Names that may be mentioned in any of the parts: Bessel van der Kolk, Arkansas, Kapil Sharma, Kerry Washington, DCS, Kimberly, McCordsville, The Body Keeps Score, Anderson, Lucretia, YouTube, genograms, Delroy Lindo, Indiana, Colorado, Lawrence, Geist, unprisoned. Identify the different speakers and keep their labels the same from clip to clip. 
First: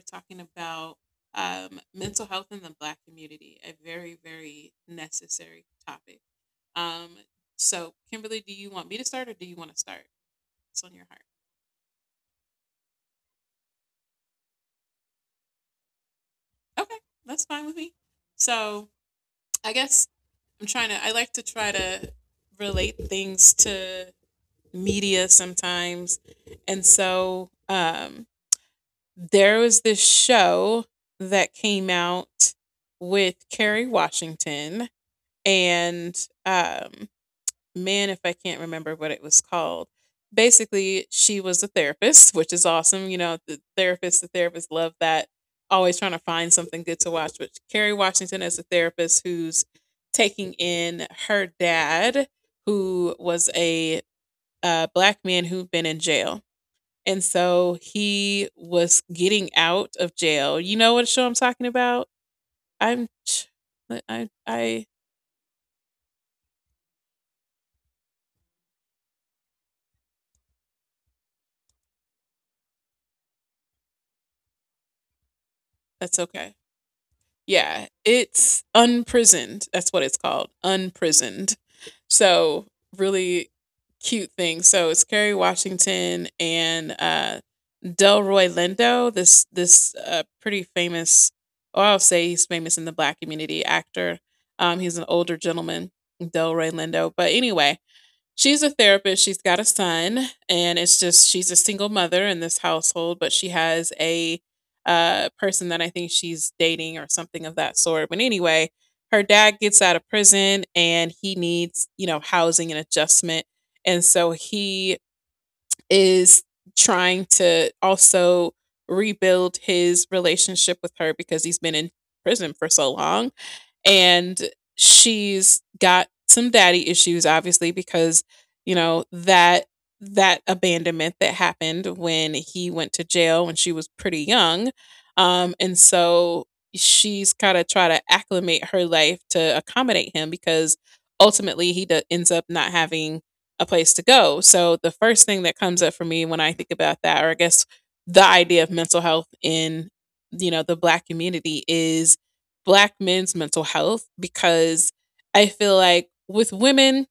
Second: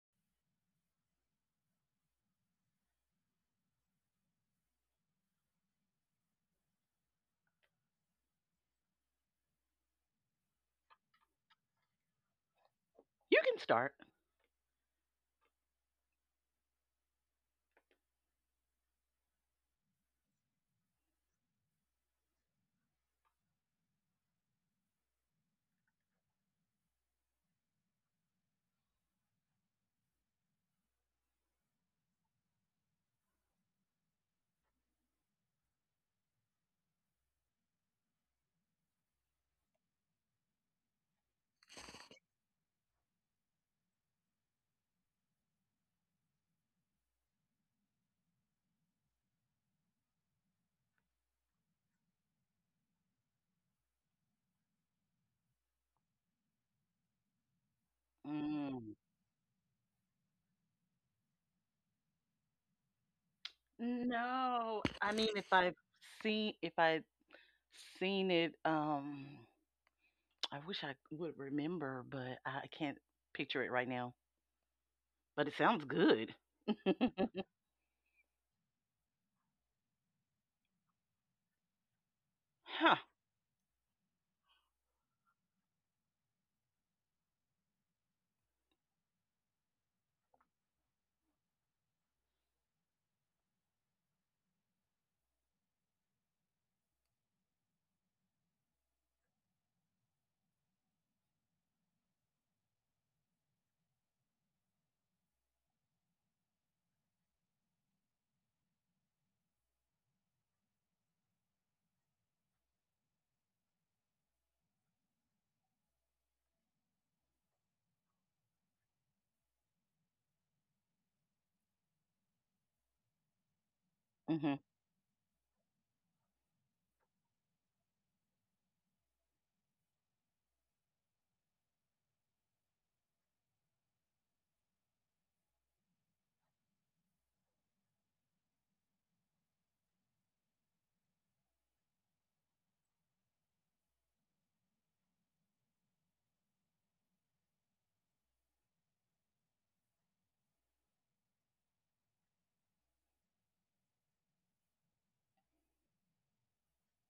Speaker 1: talking about mental health in the Black community, a very, very necessary topic. Um, so, Kimberly, do you want me to start or do you want to start? It's on your heart.
Speaker 2: You can start.
Speaker 1: Okay. That's fine with me. So, I guess I like to try to relate things to media sometimes. And so, there was this show that came out with Kerry Washington and um man, if I can't remember what it was called. Basically, she was a therapist, which is awesome. You know, the therapist love that. Always trying to find something good to watch. But Kerry Washington is a therapist who's taking in her dad, who was a black man who'd been in jail, and so he
Speaker 2: Mm.
Speaker 1: was getting out of jail. You know what show I'm talking about? I'm ch- I I
Speaker 2: No,
Speaker 1: I-
Speaker 2: I mean if I've seen, if I have seen it, I wish I would remember, but I can't picture it right now. But it sounds
Speaker 1: that's
Speaker 2: good.
Speaker 1: okay. Yeah, it's Unprisoned. That's what it's called, Unprisoned. So
Speaker 2: Huh.
Speaker 1: really cute thing. So it's Kerry Washington and Delroy Lindo, this pretty famous, or I'll say he's famous in the Black community, actor. He's an older gentleman, Delroy Lindo. But anyway, she's a therapist. She's got a son, and it's just she's a single mother in this household, but she has a person that I think she's dating or something of that sort. But anyway, her dad gets out of prison and he needs, you know, housing and adjustment. And so he is trying to also rebuild his relationship with her because he's been in prison for so long, and
Speaker 2: Mhm.
Speaker 1: she's got some daddy issues, obviously, because you know that abandonment that happened when he went to jail when she was pretty young. And so she's kind of try to acclimate her life to accommodate him because ultimately ends up not having a place to go. So the first thing that comes up for me when I think about that, or I guess the idea of mental health in, you know, the black community, is black men's mental health, because I feel like with women,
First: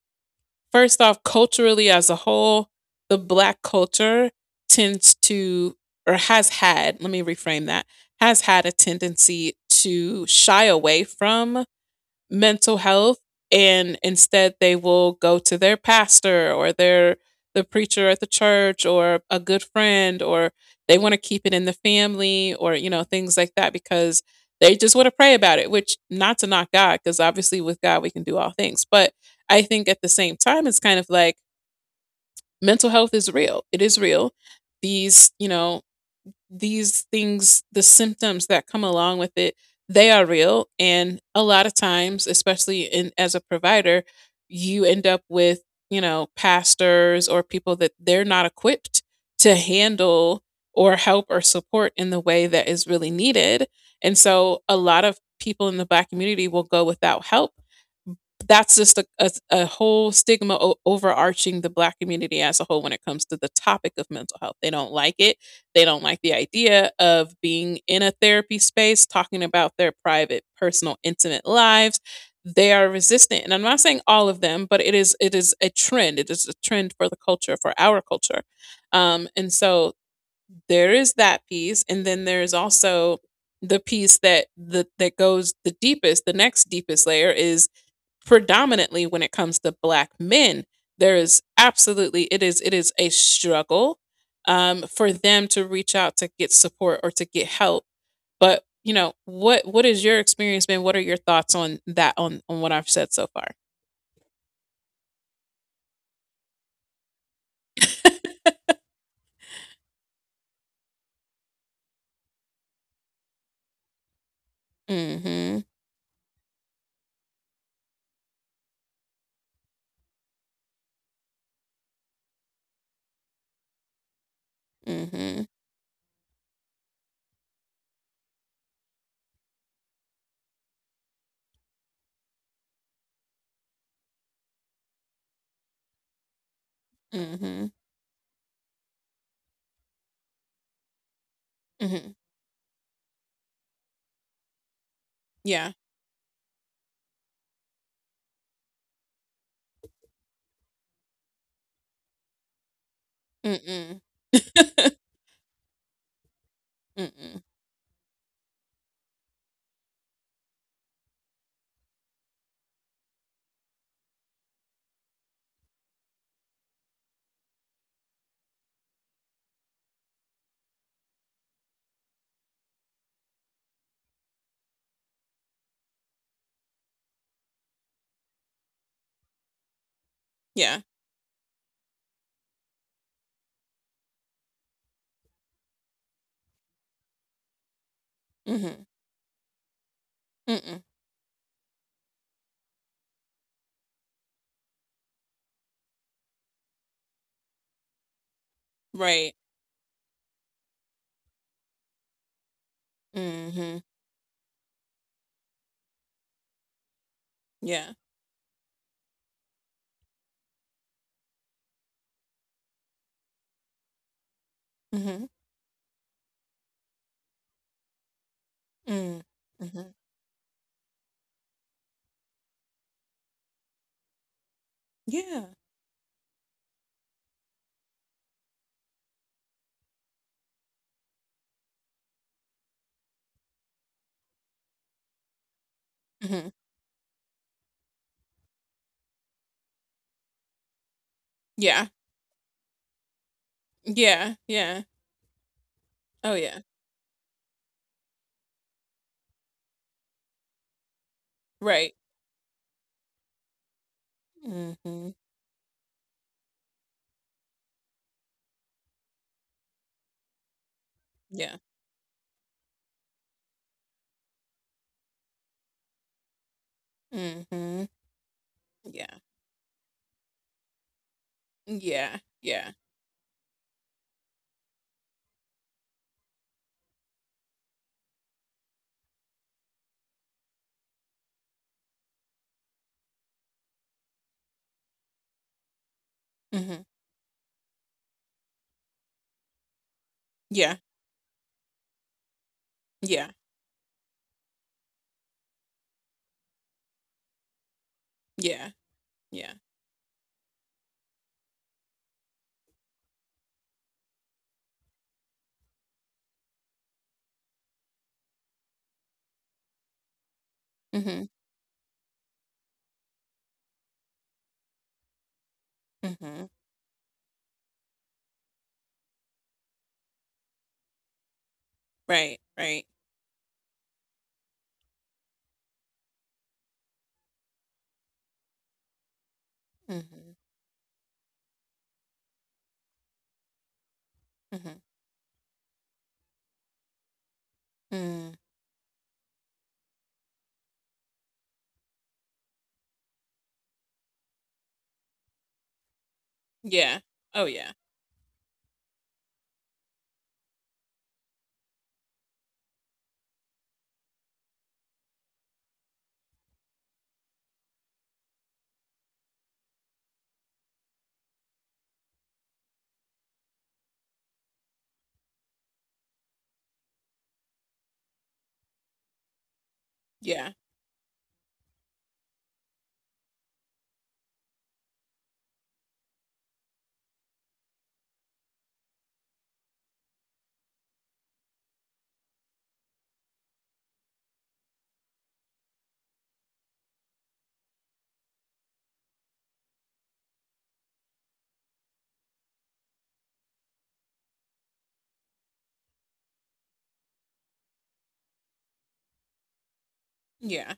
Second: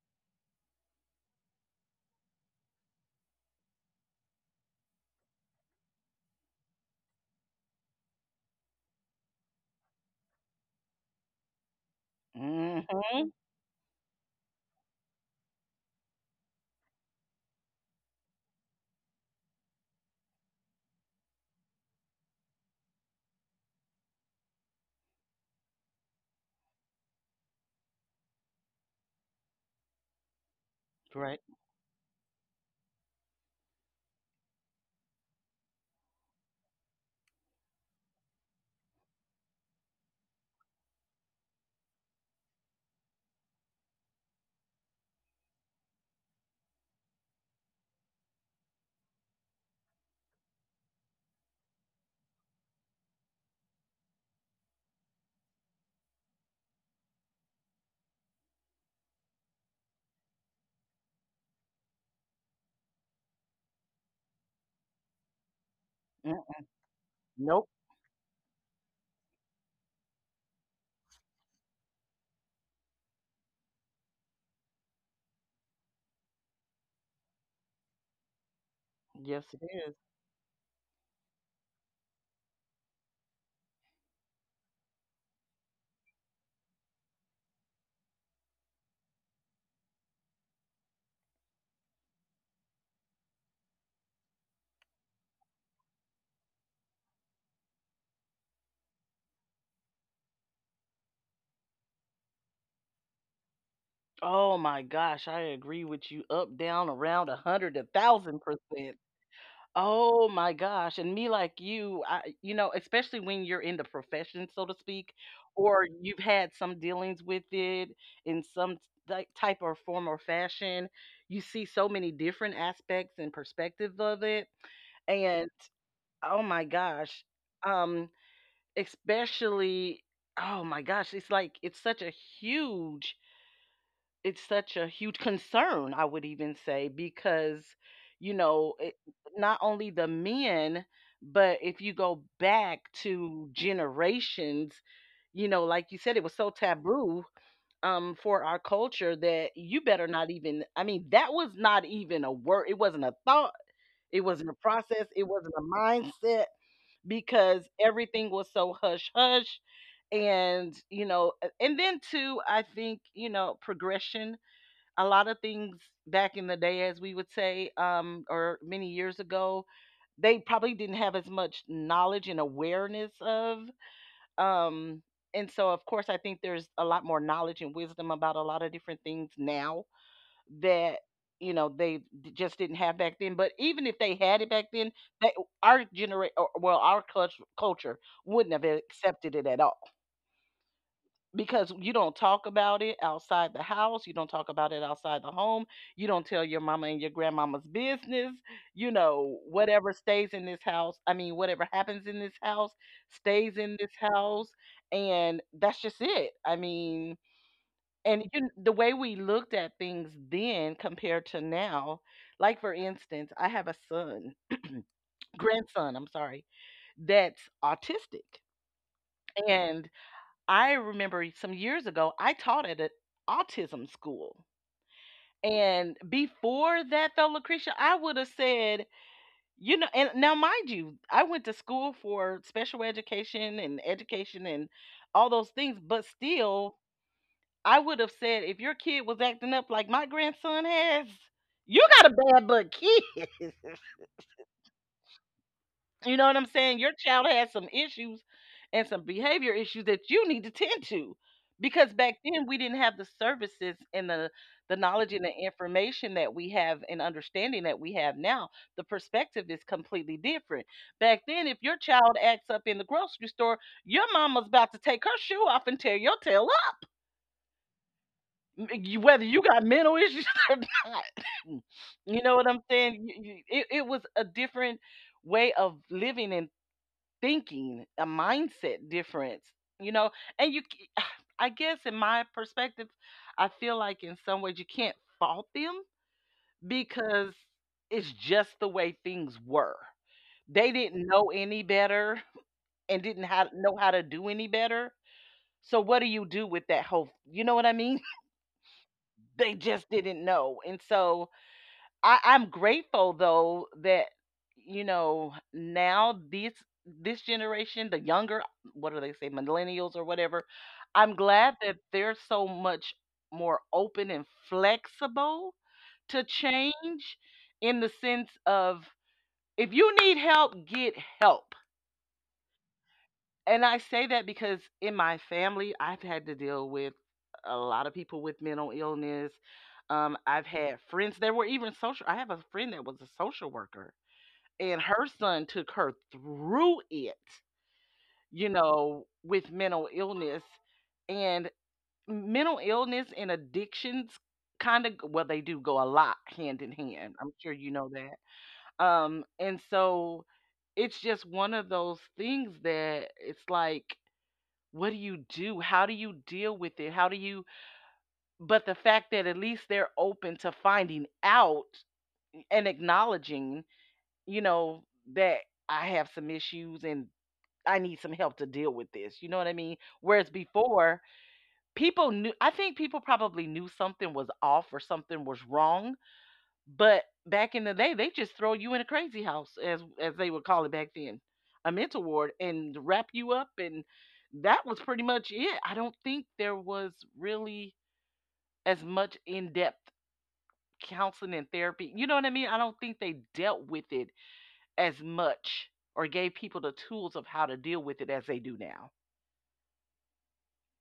Speaker 1: first off, culturally as a whole, the black culture tends to, or has had, let me reframe that, has had a tendency to shy away from mental health,
Speaker 2: Mhm.
Speaker 1: and instead they will go to their pastor or the preacher at the church or a good friend, or they want to keep it in the family, or you know, things like that, because they just want to pray about it, which not to knock god, because obviously with god we can do all things, but I think at the same time it's kind of like
Speaker 2: Right.
Speaker 1: mental health is real, it is real. These, you know, these things, the symptoms that come along with it, they are real. And a lot of times, especially in as a provider, you end up with, you know, pastors or people that they're not equipped to handle or help or support in the way that is really needed. And so a lot of people in the black community will go without help. That's just a whole stigma overarching the black community as a whole when it comes to the topic of mental health. They don't like it. They don't like
Speaker 2: Mm.
Speaker 1: the idea of
Speaker 2: Nope.
Speaker 1: being in a therapy space, talking about their private, personal, intimate lives. They are resistant. And I'm not saying all of them, but it is a trend. It is a trend for the culture, for our culture. Um,
Speaker 2: Yes,
Speaker 1: and
Speaker 2: it is.
Speaker 1: so there is that piece. And then there is also the piece that that goes the deepest, the next deepest layer is predominantly when it comes to black men. There is absolutely, it is a struggle, for them to reach out to get support or to get help. But you know what is your experience been? What are your thoughts on that, on what I've said so far?
Speaker 2: Oh my gosh, I agree with you. Up, down, around, a hundred, 1,000%. Oh my gosh, and me like you, I, especially when you're in the profession, so to speak,
Speaker 1: Mhm.
Speaker 2: or you've had some dealings with it in some type or form or fashion, you see so many different aspects and perspective of it.
Speaker 1: Mhm.
Speaker 2: And oh my gosh, um, especially, oh my gosh, it's like huge it's such a huge concern, I would even say, because,
Speaker 1: Mhm.
Speaker 2: you know, it, not only the men, but if you
Speaker 1: Mhm.
Speaker 2: go back to generations, you know,
Speaker 1: Yeah.
Speaker 2: like you said, it was so taboo for our culture that you better not even, I mean, that was not even a word. It wasn't a thought,
Speaker 1: Mm. Mm.
Speaker 2: it wasn't a process, it wasn't a mindset, because everything was so hush hush. And you know, and then too, I think, you know, progression, a lot of things back in the day, as we would say, or many years ago, they probably didn't have as much knowledge and awareness of. Um, and so, of course, I think there's a lot more knowledge and wisdom about a lot of different things now
Speaker 1: Yeah.
Speaker 2: that you know just didn't have back then. But even if they had it back then, they, our generation, well, our culture, culture wouldn't have
Speaker 1: Mhm.
Speaker 2: accepted it at all.
Speaker 1: Mm.
Speaker 2: Because you don't talk about it outside the house, you don't talk about it outside the home, you don't tell your mama and your grandmama's business. You
Speaker 1: Right.
Speaker 2: know, whatever stays in this house, I mean, whatever happens in this house stays in
Speaker 1: Mhm.
Speaker 2: this house, and that's just it. I mean,
Speaker 1: Yeah.
Speaker 2: and you, the way we looked at things then compared to now, like for instance, I have a son,
Speaker 1: Mhm.
Speaker 2: grandson, I'm sorry, that's autistic.
Speaker 1: Mm.
Speaker 2: And
Speaker 1: Mhm.
Speaker 2: I remember some years ago, I taught at an autism school.
Speaker 1: Yeah.
Speaker 2: And before that, though, Lucretia, I would have said, you know, and now mind you, I went to school for special education and education and all those things, but
Speaker 1: Mhm.
Speaker 2: still, I would have said, if your kid was acting up like my grandson has, you
Speaker 1: Yeah.
Speaker 2: got a bad butt kid.
Speaker 1: Yeah, yeah.
Speaker 2: You know
Speaker 1: Oh
Speaker 2: what I'm
Speaker 1: yeah.
Speaker 2: saying? Your child has some issues and some behavior issues that you need to tend to. Because
Speaker 1: Right.
Speaker 2: back then we didn't have the services and the
Speaker 1: Mhm.
Speaker 2: knowledge and the information that we have and understanding that we have now. The perspective is completely different. Back then, if
Speaker 1: Yeah.
Speaker 2: your child acts up in the grocery store, your mama's about to take her shoe off and tear your tail
Speaker 1: Mhm.
Speaker 2: up.
Speaker 1: Yeah.
Speaker 2: Whether you got mental issues or not. You
Speaker 1: Yeah.
Speaker 2: know what I'm
Speaker 1: Yeah.
Speaker 2: saying? It was a different way of living and thinking, a mindset difference, you know? And you, I guess, in my perspective, I feel like in some ways you can't fault them
Speaker 1: Mhm.
Speaker 2: because it's just the way things were. They
Speaker 1: Yeah.
Speaker 2: didn't know any better and didn't
Speaker 1: Yeah.
Speaker 2: know how to do any better. So, what do you do with that whole, you know what I mean?
Speaker 1: Yeah.
Speaker 2: They
Speaker 1: Yeah.
Speaker 2: just didn't know. And so, I'm grateful though that you know now this generation, the younger, what do they say, millennials or whatever. I'm
Speaker 1: Mhm.
Speaker 2: glad that they're so much more open and flexible to
Speaker 1: Mhm.
Speaker 2: change in the sense of if you need help, get help.
Speaker 1: Right. Right.
Speaker 2: And I say that because in my family, I've had to deal with a lot of people with mental illness.
Speaker 1: Mhm.
Speaker 2: I've had friends that were even social. I have a friend that was a social worker and
Speaker 1: Mhm.
Speaker 2: her son took her through it,
Speaker 1: Mm.
Speaker 2: you know, with and mental illness and addictions kind of, well, they do go a lot hand in
Speaker 1: Yeah.
Speaker 2: hand. I'm
Speaker 1: Oh
Speaker 2: sure you
Speaker 1: yeah.
Speaker 2: know that. And so it's just one of those things that it's like what do you do? How do you deal with it? How do you but the fact that at least they're open to finding out and acknowledging, you know, that I have some issues and I need some help to deal with this. You know what I mean? Whereas
Speaker 1: Yeah.
Speaker 2: before, people knew, I think people probably knew something was off or something was wrong. But back in the day, they just throw you in a crazy house, as they would call it back then, a mental ward, and wrap you up. And that was pretty much it. I don't think there was really as much in depth counseling and therapy. You know what I mean? I don't think they dealt with it as much or gave people the tools of how to deal with it as they do now.
Speaker 1: Yeah.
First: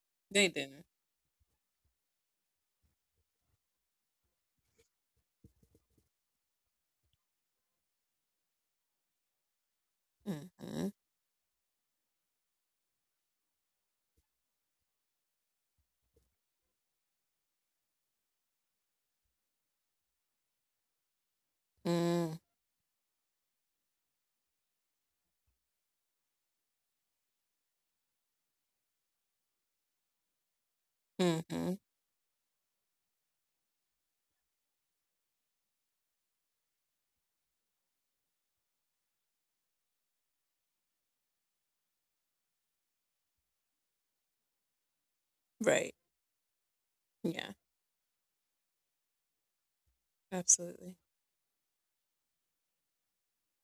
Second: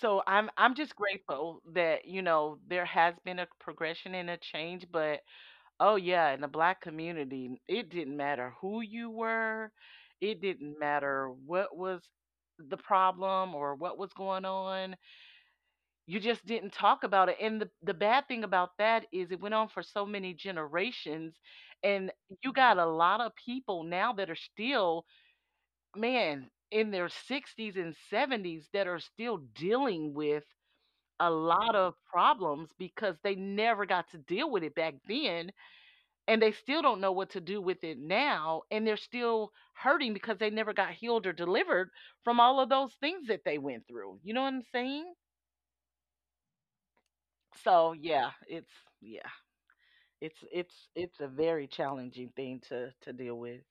Speaker 2: So
Speaker 1: They
Speaker 2: I'm
Speaker 1: didn't.
Speaker 2: just grateful that, you know, there has been a progression and a change, but oh yeah, in the black community, it didn't matter who you were, it didn't
Speaker 1: Mhm.
Speaker 2: matter what was the problem or what was going on. You just didn't talk about it. And the bad thing about that is it went on for so many generations and
Speaker 1: Mm.
Speaker 2: you got a lot of people now that are still, man, in their 60s and 70s that are still dealing with a lot
Speaker 1: Mhm.
Speaker 2: of problems because they never got to deal with it back then and they still don't know what to do with it now and they're still hurting because they never got healed or delivered from all of those things that they went through. You know what I'm saying?
Speaker 1: Right. Yeah.
Speaker 2: So, yeah, it's yeah. It's it's
Speaker 1: Absolutely.
Speaker 2: it's a very challenging thing to deal with.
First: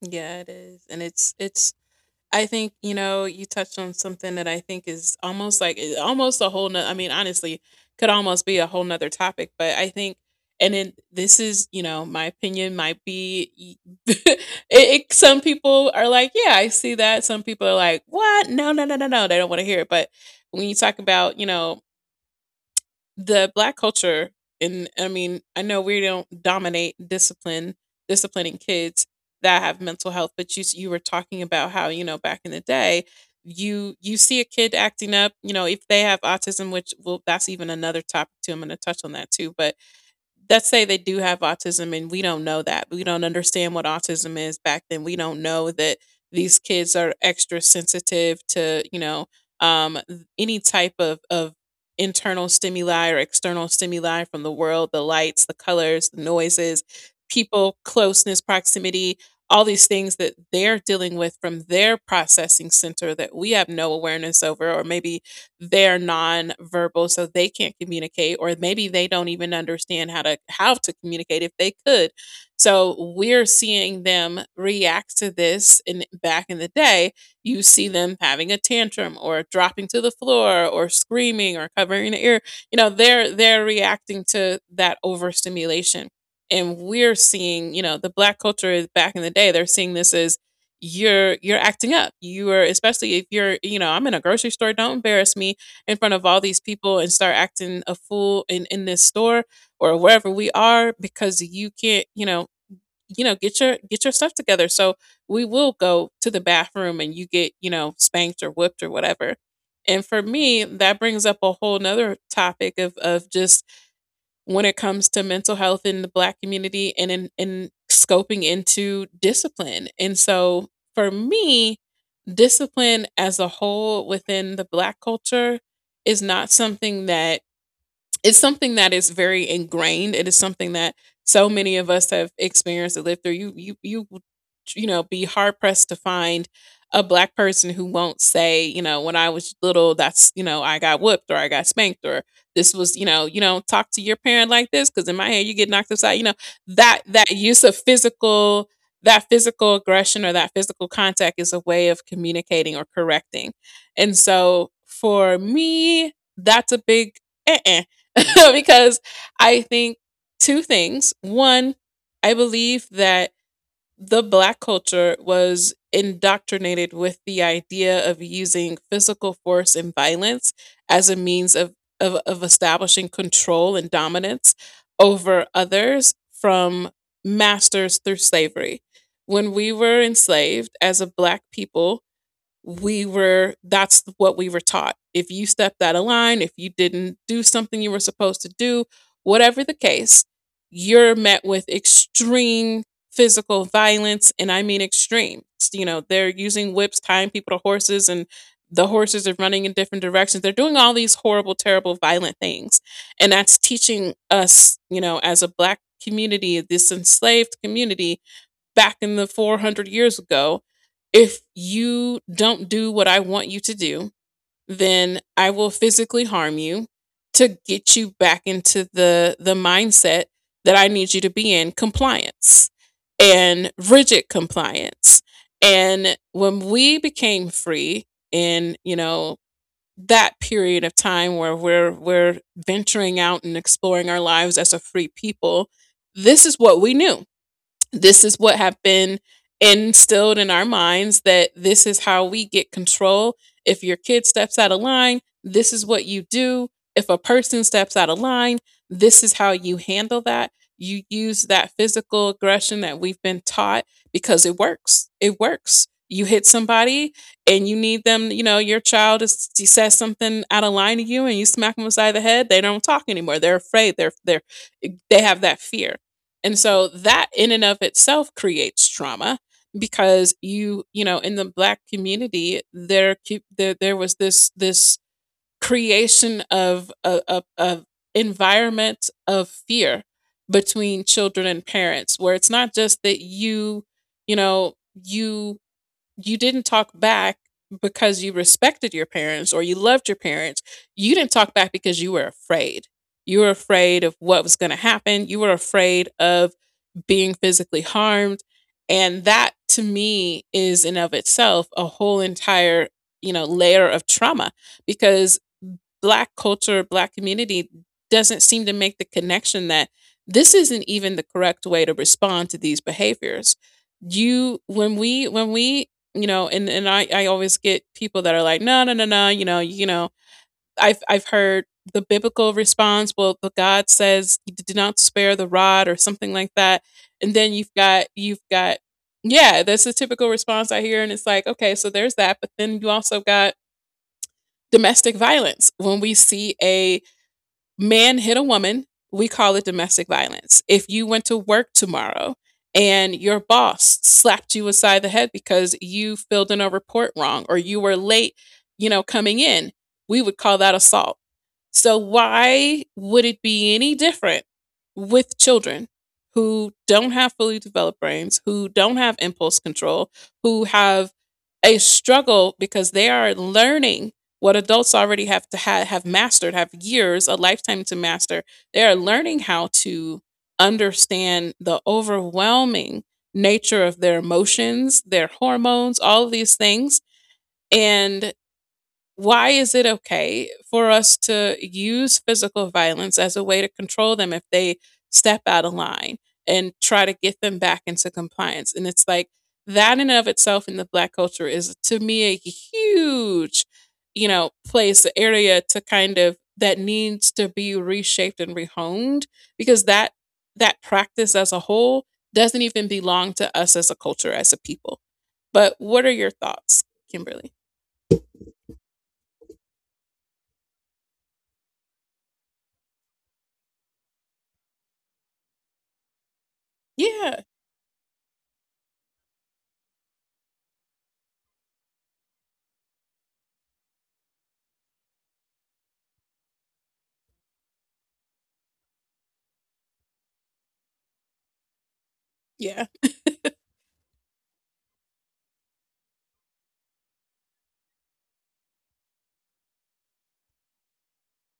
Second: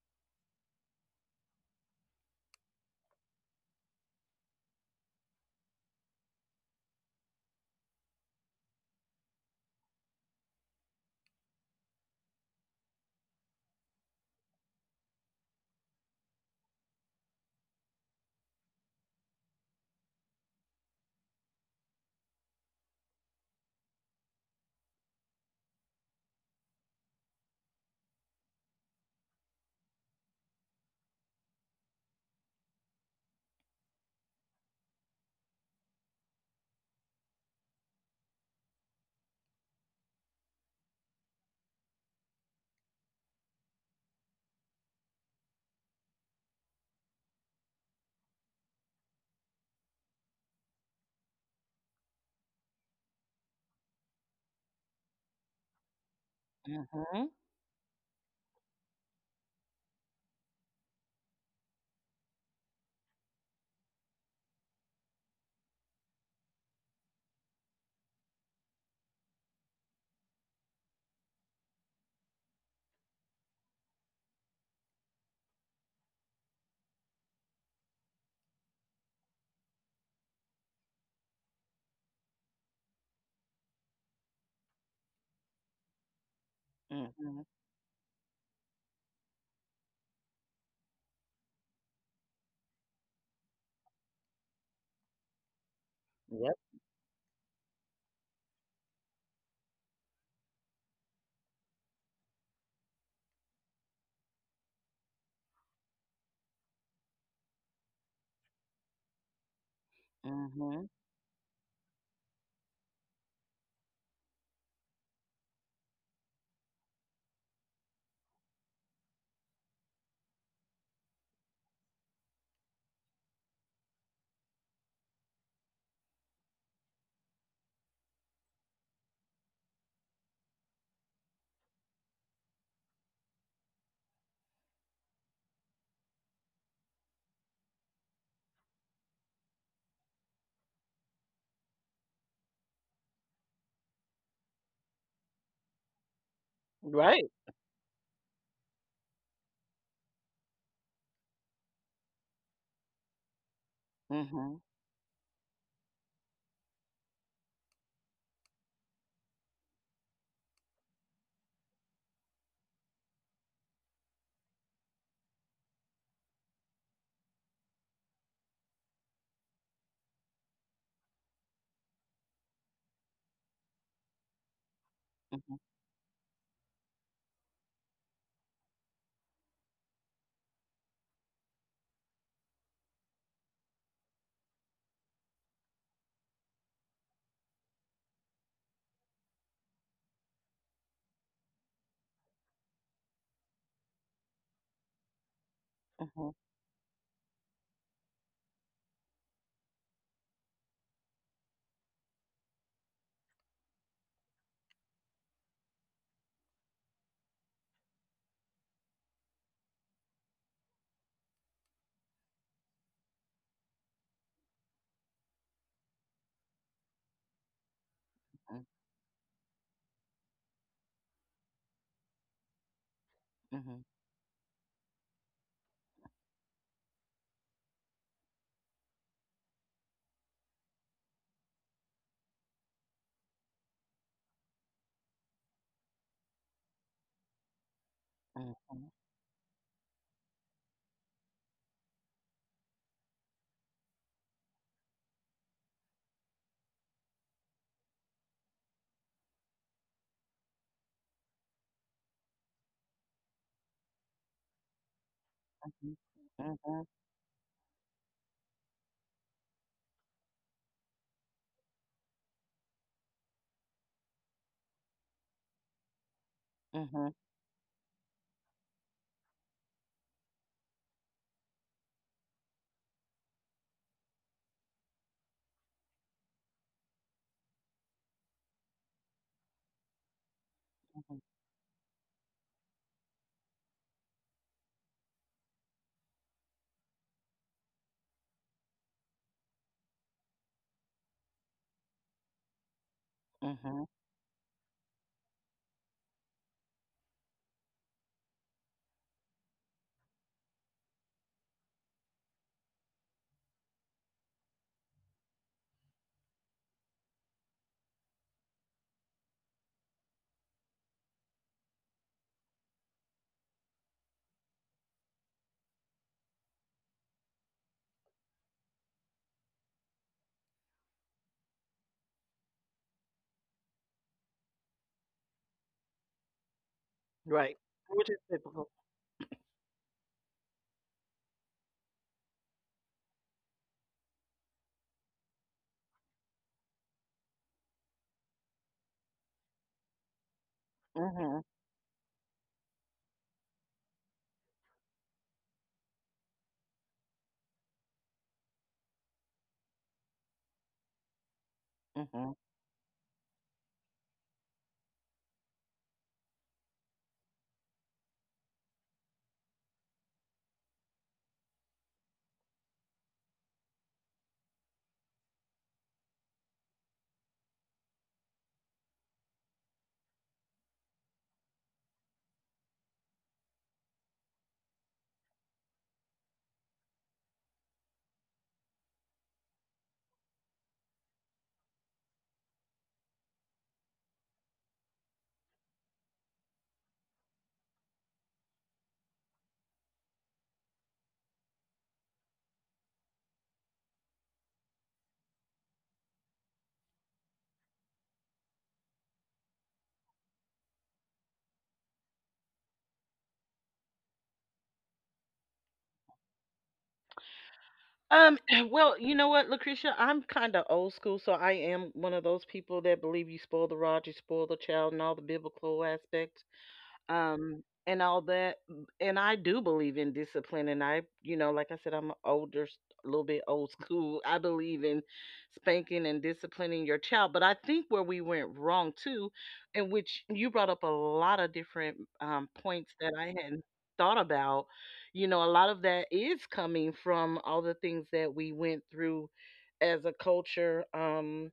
Speaker 1: Yeah, it is. And it's I think, you know, you touched on something that I think is almost like almost a whole, no I mean, honestly, could almost be a whole nother topic. But I think, and then this is, you know, my opinion might be it, it, some people are like, yeah, I see that. Some people are like, what? No, no, no, no, no. They don't want to hear it. But when you talk about, you know, the black culture, and I mean, I know we don't dominate discipline disciplining kids that have mental health. But you were talking about how, you know, back in the day, you see a kid acting up, you know, if they have autism, which, well, that's even another topic too, I'm going to touch on that too. But let's say they do have autism and we don't know that, we don't understand what autism is back then, we don't know that these kids are extra sensitive to, you know, any type of internal stimuli or external stimuli from the world, the lights, the colors, the noises,
Speaker 2: Mhm.
Speaker 1: people, closeness, proximity, all these things that they're dealing with from their processing center that we have no awareness over. Or maybe they're nonverbal, so they can't communicate, or maybe they don't even understand how to communicate if they could. So we're seeing them react to this. And back in the day, you see them having a tantrum or dropping to the floor or screaming or covering the ear. You know, they're reacting to that overstimulation. And we're
Speaker 2: Mhm.
Speaker 1: seeing, you know, the black culture is, back in the day, they're seeing this as, you're acting up. You are, especially if you're, you know, I'm in a grocery store, don't embarrass me in front of all
Speaker 2: Yep.
Speaker 1: these people and start acting a fool in this store, or wherever we are, because you can't, you know, get your, get your stuff together. So we will go to the bathroom and you get, you know, spanked or whipped or whatever. And for me,
Speaker 2: Mhm.
Speaker 1: that brings up a whole nother topic of just when it comes to mental health in the black community and in scoping into discipline. And so for me, discipline as a whole within the black culture is not something that, it's something that is very ingrained. It is something that so many of us have experienced and lived through. You you know, be hard pressed to find a black person who won't say, you know, when I was little, that's, you know, I got whooped or I got spanked, or this was, you know, you don't talk to your parent like this because in my head you get knocked aside. You know, that
Speaker 2: Right.
Speaker 1: use of physical, that physical aggression or that physical contact is a way of communicating or correcting. And
Speaker 2: Mm-hmm.
Speaker 1: so for me, that's a big uh-uh. Because I think two things. One, I believe that the black culture was indoctrinated with the idea of using physical force and violence as a means of establishing control and dominance over
Speaker 2: Mm-hmm.
Speaker 1: others from masters through slavery. When we were enslaved as a black people, we were, that's what we were taught. If you stepped out of line, if you didn't do something you were supposed to do, whatever the case, you're met with extreme physical violence. And I mean extreme. You know, they're
Speaker 2: Mm-hmm.
Speaker 1: using whips, tying people to horses, and the horses are running in different directions, they're doing all these horrible, terrible, violent things. And that's teaching us, you know, as a black community, this enslaved community, back in the 400 years ago, if you don't do what I want you to do, then I will physically harm you to get you back
Speaker 2: Mm-hmm.
Speaker 1: into the mindset that I need you to be in, compliance and
Speaker 2: Mm-hmm.
Speaker 1: rigid compliance. And when we became free, in, you know, that period of time where we're venturing out and exploring our lives as a free people, this is what we knew. This is what have been instilled in our minds, that this is how we get control. If your kid steps out of line, this is what you do. If a person steps out of line, this is how you handle that. You use that physical aggression that we've been taught, because it works. It works. You hit
Speaker 2: Mm-hmm.
Speaker 1: somebody and you need them, you know, your child is, says something out of line to you and you smack them beside the head, they don't talk anymore. They're afraid. They have that fear, and so
Speaker 2: Mm-hmm.
Speaker 1: that in and of itself creates trauma because in the black community, there was this creation of environment of fear between children and parents, where it's not just that you know, you you didn't talk back because you respected your parents or you loved your parents. You didn't talk back because you were afraid. You were
Speaker 2: Mm-hmm.
Speaker 1: afraid of what was going to happen. You were afraid of being physically harmed. And that to me is in of itself a whole entire, you know, layer of trauma, because black culture, black community doesn't seem to make the connection that this isn't even the correct way to respond to these behaviors. You when we you know and I always get people that are like, no, I've heard the biblical response. Well, the God says he did not spare the rod, or something like that. And then
Speaker 2: Right.
Speaker 1: you've got
Speaker 2: Which is
Speaker 1: you've
Speaker 2: typical.
Speaker 1: got yeah, that's the typical response I hear. And it's like, okay, so there's that, but then you also got domestic violence. When we see a man hit a woman, we call it domestic violence. If you went to
Speaker 2: Mm-hmm.
Speaker 1: work tomorrow and your boss slapped you aside the head because you filled in a report wrong or you were late, you know, coming in, we would call that assault. So
Speaker 2: Mm-hmm.
Speaker 1: why would it be any different with children who don't have fully developed brains, who don't have impulse control, who have a struggle because they are learning what adults already have mastered, have years, a lifetime to master. They are learning how to understand the overwhelming nature of their emotions, their hormones, all of these things. And why is it okay for us to use physical violence as a way to control them if they step out of line and try to get them back into compliance? And it's like that in and of itself in the black culture is to me a huge, you know, place, area to kind of that needs to be reshaped and rehomed, because that practice as a whole doesn't even belong to us as a culture, as a people. But what are your thoughts, Kimberly?
Speaker 2: Um, well, you know what, Lucretia, I'm kind of old school, so I am one of those people that believe you spoil the rod, you spoil the child, and all the biblical aspects.
Speaker 1: Yeah,
Speaker 2: And all that, and I do believe in discipline, and I you know, like I said, I'm older, a little bit old school, I believe in spanking and disciplining your child. But I think where we went wrong too, in which you brought up a lot of different
Speaker 1: yeah.
Speaker 2: points that I hadn't thought about. You know, a lot of that is coming from all the things that we went through as a culture,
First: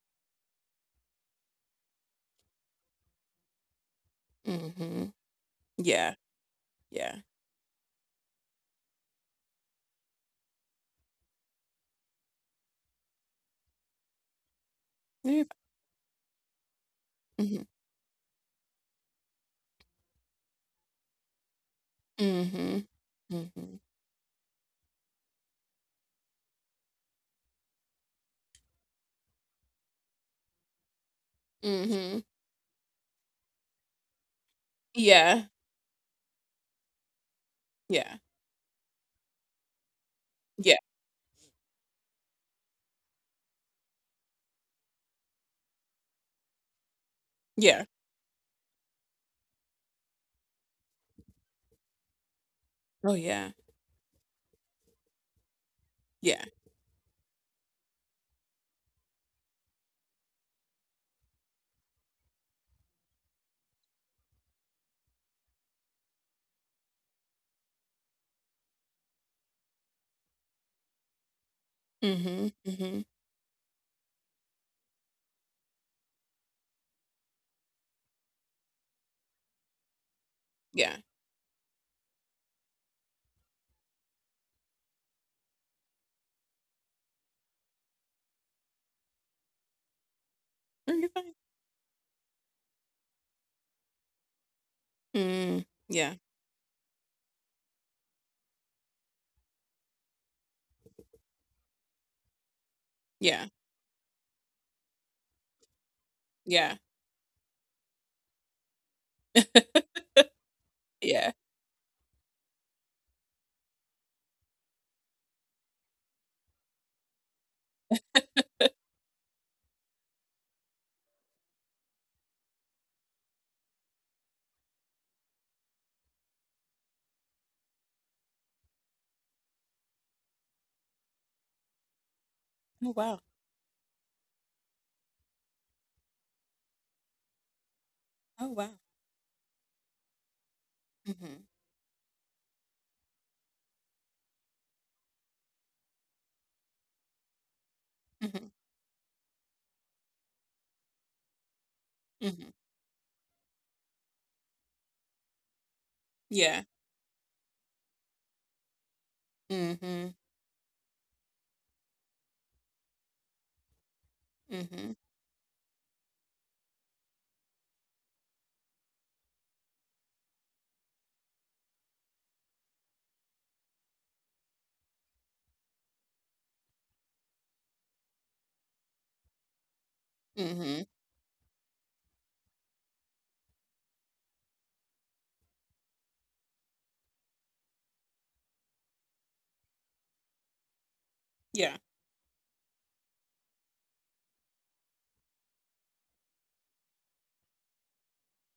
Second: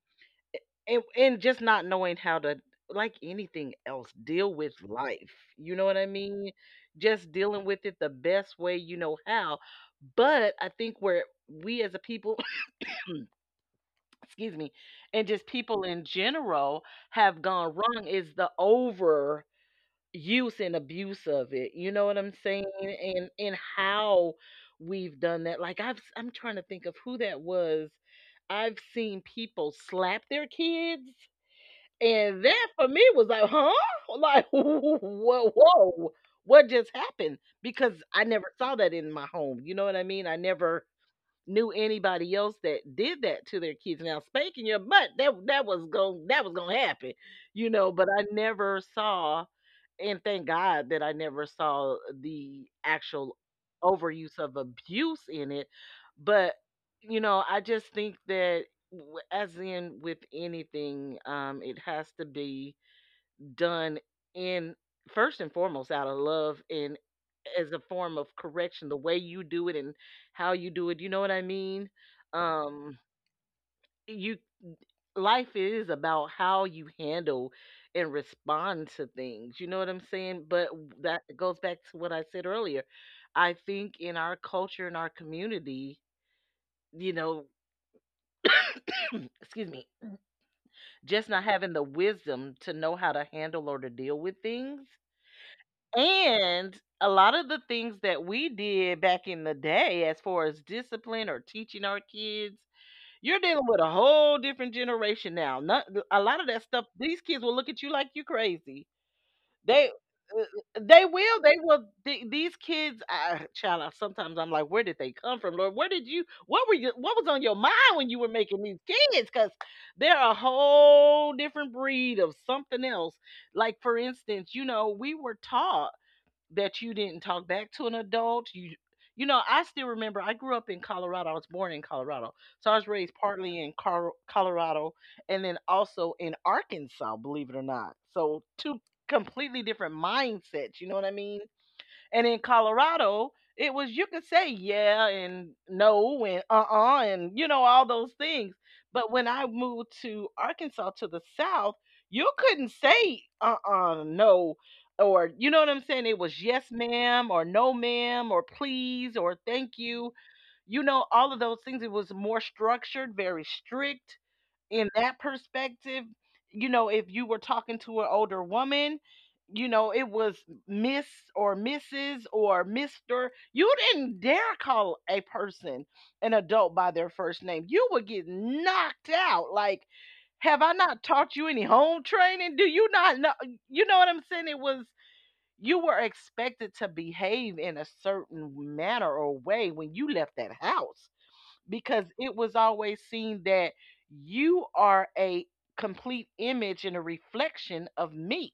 Speaker 2: and just not knowing how to, like anything else, deal with
Speaker 1: Mhm.
Speaker 2: life, you know what I
Speaker 1: Yeah,
Speaker 2: mean,
Speaker 1: yeah.
Speaker 2: just dealing with it the best way you know how. But I think where we as a people excuse me, and
Speaker 1: Very
Speaker 2: just
Speaker 1: p
Speaker 2: people in general, have
Speaker 1: Mhm,
Speaker 2: gone wrong is the over use and abuse of it, you know what I'm saying?
Speaker 1: mhm,
Speaker 2: And
Speaker 1: mhm,
Speaker 2: how we've done that, like I'm trying to think of who that was. I've seen people slap their kids,
Speaker 1: mhm.
Speaker 2: and that for me was like, huh? Like,
Speaker 1: Yeah,
Speaker 2: whoa, whoa, what just happened? Because
Speaker 1: yeah,
Speaker 2: I never saw that in my home. You know what I mean? I
Speaker 1: yeah,
Speaker 2: never knew anybody else that did that to their kids. Now spanking your butt, that was going that was gonna happen, you
Speaker 1: yeah.
Speaker 2: know. But I never saw, and thank God that I never saw the
Speaker 1: Oh,
Speaker 2: actual
Speaker 1: yeah,
Speaker 2: overuse of abuse in it.
Speaker 1: yeah.
Speaker 2: But you know, I just think that as in with anything, it has to be done in, first and foremost, out of love and as a form of correction, the way you do it and how you do it, you know what I mean?
Speaker 1: Mhm,
Speaker 2: um
Speaker 1: mhm,
Speaker 2: you, life is about how you handle and respond to things, you know what I'm saying? But
Speaker 1: yeah.
Speaker 2: that goes back to what I said earlier. I think in our culture, in our community, you know, excuse me,
Speaker 1: No, you're
Speaker 2: just
Speaker 1: fine.
Speaker 2: not having the wisdom to know how to handle or to deal with things.
Speaker 1: Mm, yeah,
Speaker 2: And a lot of the things that we did back in the day, as far as discipline or teaching our kids, you're
Speaker 1: yeah,
Speaker 2: dealing with a whole different generation now. Not, a lot of that
Speaker 1: yeah,
Speaker 2: stuff, these kids will look at you like you crazy. They, they
Speaker 1: yeah.
Speaker 2: will. They will. These kids, child. Sometimes I'm like, where did they come from, Lord? Where did you? What were you? What was on your mind when you were making these kids? Because they're a whole different breed of something else. Like for instance, you know, we were taught that you didn't talk back to an adult. You know, I still remember I grew up in Colorado. I was born in Colorado, so I was
Speaker 1: Oh,
Speaker 2: raised
Speaker 1: wow.
Speaker 2: partly in Colorado, and then also in Arkansas, believe it or not. So
Speaker 1: Oh,
Speaker 2: two
Speaker 1: wow.
Speaker 2: completely different mindsets, you know what I mean?
Speaker 1: Mhm,
Speaker 2: And in Colorado, it was you could say yeah and no and uh-uh, and you know, all those
Speaker 1: mhm,
Speaker 2: things. But when I moved to Arkansas, to the south, you
Speaker 1: mhm.
Speaker 2: couldn't say uh-uh, no, or you know what I'm saying? It was
Speaker 1: Yeah.
Speaker 2: yes ma'am or no ma'am or please or thank you.
Speaker 1: Mhm,
Speaker 2: You know, all of those things. It was more structured, very strict in
Speaker 1: mhm,
Speaker 2: that perspective. You know, if you were talking to an older woman, you know, it was Miss or Mrs. or Mr. You didn't dare call a person, an adult, by their first name. You would get knocked out. Like, have I
Speaker 1: mhm.
Speaker 2: not taught you any home training? Do you not know? You know what I'm saying? It was, you were expected to behave in a certain manner or way when you left that house,
Speaker 1: Yeah.
Speaker 2: because it was always seen that you are a complete image and a reflection of me.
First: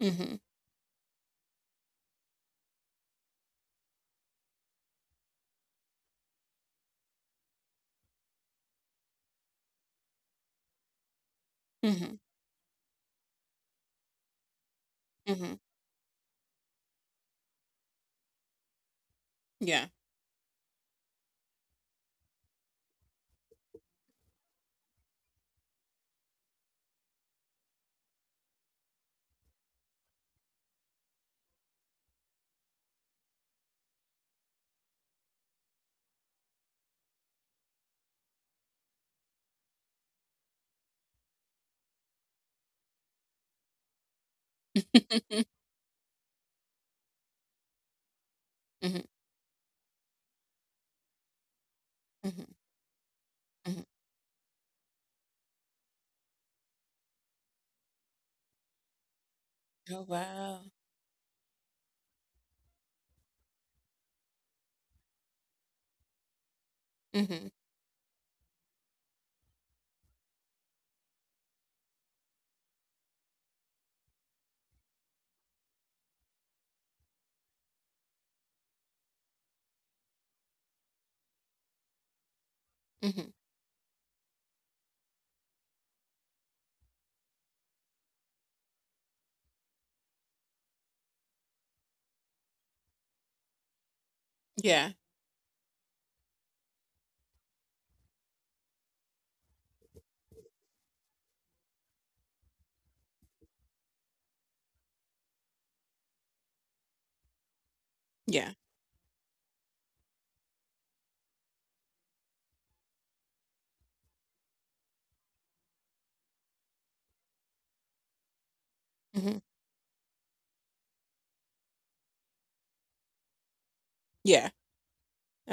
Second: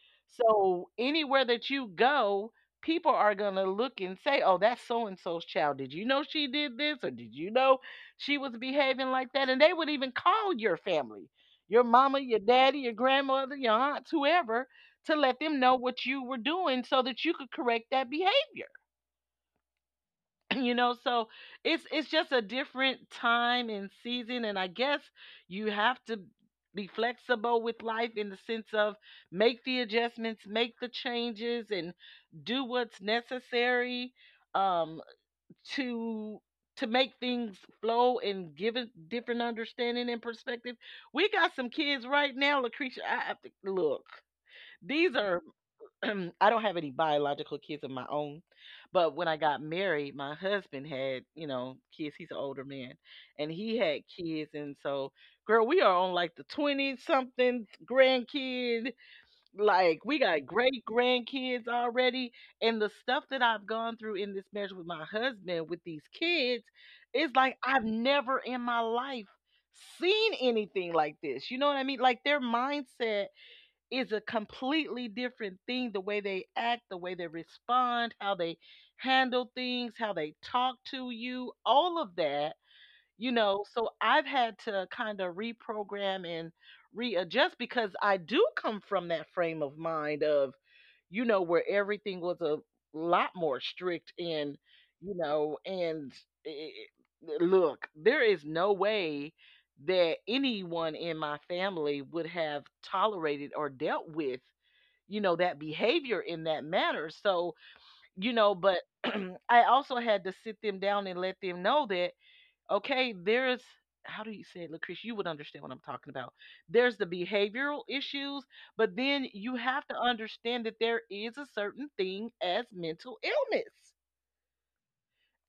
Speaker 1: Mhm,
Speaker 2: So anywhere that you go, people are going to look and say, "Oh, that's so and so's child. Did you know she did this, or did you know she was behaving like that?" And they would even call your family, your
Speaker 1: mhm,
Speaker 2: mama, your daddy, your grandmother, your aunts, whoever, to let
Speaker 1: mhm.
Speaker 2: them know what you were doing so that you could correct that behavior.
Speaker 1: Yeah.
Speaker 2: You know, so it's just a different time and season. And I guess you have to be flexible with life, in the sense of, make the adjustments, make the changes, and do what's necessary, um to to make things flow and give a different understanding and perspective. We got some kids right now, Lucretia, I have to look. These are— I don't have any biological kids of my own,
Speaker 1: Mhm,
Speaker 2: but when I got married, my husband had, you know, kids. He's an
Speaker 1: mhm,
Speaker 2: older man, and
Speaker 1: mhm.
Speaker 2: he had kids, and so, girl, we are on like the 20 something grandkid.
Speaker 1: Oh,
Speaker 2: Like, we got
Speaker 1: wow.
Speaker 2: great grandkids already, and the stuff that I've gone through in this marriage with my husband with these kids, it's
Speaker 1: Mhm,
Speaker 2: like I've never in my life seen anything like this. You know what I mean? Like, their mindset is a completely different thing, the way they act, the way they respond, how they handle things, how they talk to you, all of that,
Speaker 1: mhm.
Speaker 2: you know. So I've had to kind of reprogram and readjust, because I do come from that frame of mind of, you know, where everything was a lot more strict. And,
Speaker 1: Yeah,
Speaker 2: you know, and I look, there is no way that anyone in my family would have tolerated or dealt with, you know, that behavior in that manner. So, you
Speaker 1: yeah.
Speaker 2: know, but I also had to sit them down and let them know that, okay, there's, how do you say it, Lucretia? You would understand what I'm talking about. There's the behavioral issues, but then
Speaker 1: Mhm.
Speaker 2: you have to understand that there is a certain thing as mental illness.
Speaker 1: Yeah.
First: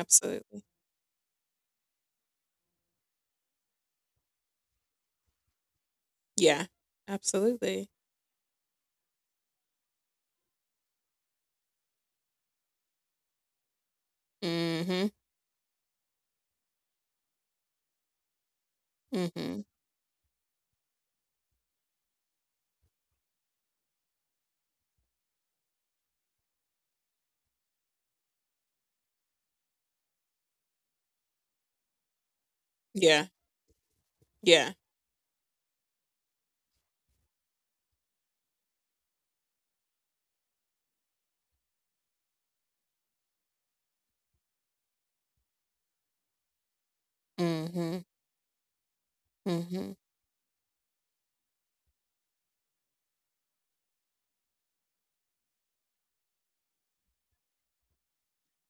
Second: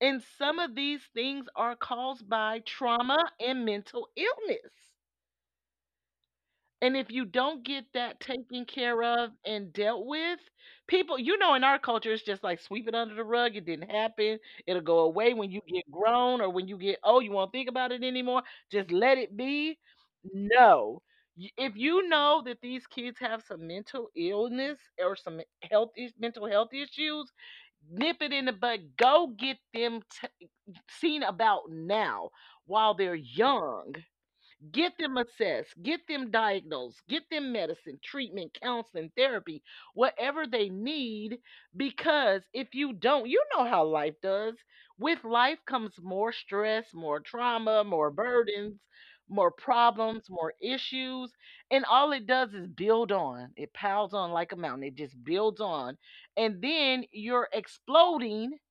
Speaker 2: And some of these things are caused by trauma and mental illness.
Speaker 1: Yeah.
Speaker 2: And if you don't get
Speaker 1: Absolutely.
Speaker 2: that taken care of and dealt with, people, you know, in our culture, it's just like, sweep it under the rug. It didn't happen. It'll go
Speaker 1: Mhm.
Speaker 2: away when you get grown, or when you get, oh, you won't think about it anymore. Just let it
Speaker 1: Mhm.
Speaker 2: be. No. If you know that these kids have some mental illness or some mental health issues, nip it in the bud. Go get them seen about now, while they're
Speaker 1: Yeah.
Speaker 2: young.
Speaker 1: Yeah.
Speaker 2: Get them assessed, get them diagnosed, get them medicine, treatment, counseling, therapy, whatever they need. Because if you don't, you know how life does. With life comes more stress, more trauma,
Speaker 1: Mhm.
Speaker 2: more burdens, more
Speaker 1: Mhm.
Speaker 2: problems, more issues. And all it does is build on. It piles on like a mountain, it just builds on. And then you're exploding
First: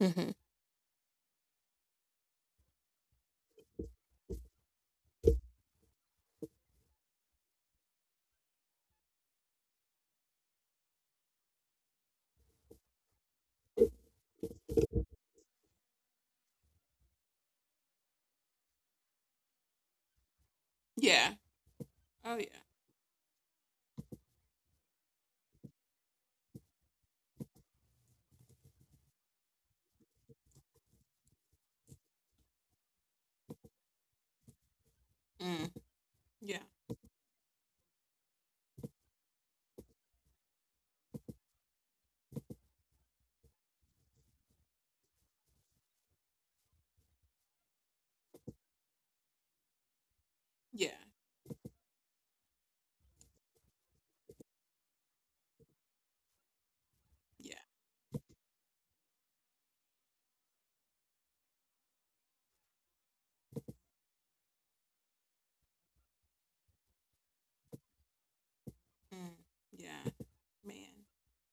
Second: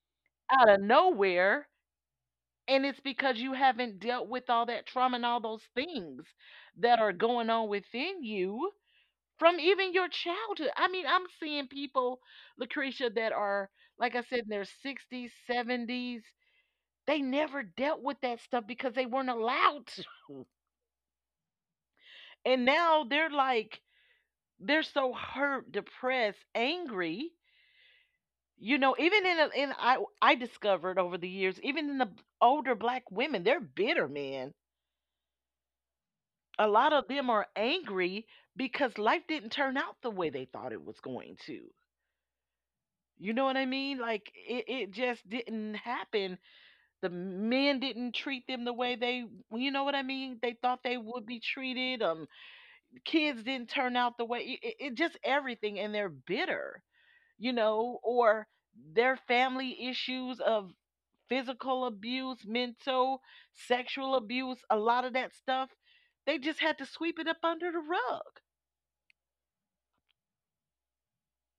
Speaker 1: Mhm.
Speaker 2: out of nowhere, and it's because you haven't dealt with all that trauma and all those things that are going on within you from even your childhood. I mean, I'm seeing people, Lucretia, that are, like I said, in their 60s, 70s. They never dealt with that stuff because they weren't allowed to.
Speaker 1: Yeah. Oh yeah.
Speaker 2: And now they're like, they're so hurt, depressed, angry. You know, even in, a, in I discovered over the years, even in the older black women, they're bitter, man.
Speaker 1: Mm. Yeah.
Speaker 2: A lot of them are angry because life didn't turn out the way they thought it was going to. You know what I mean? Like, it just didn't happen. The men didn't treat them the way they, you know what I mean? They thought
Speaker 1: Yeah.
Speaker 2: they would be treated. Kids didn't turn out the way. It just everything, and they're bitter. You
Speaker 1: Yeah.
Speaker 2: know, or their family issues of physical abuse, mental, sexual abuse, a lot of that stuff. They just had to sweep it up under the rug.
Speaker 1: Mm. Yeah. Man.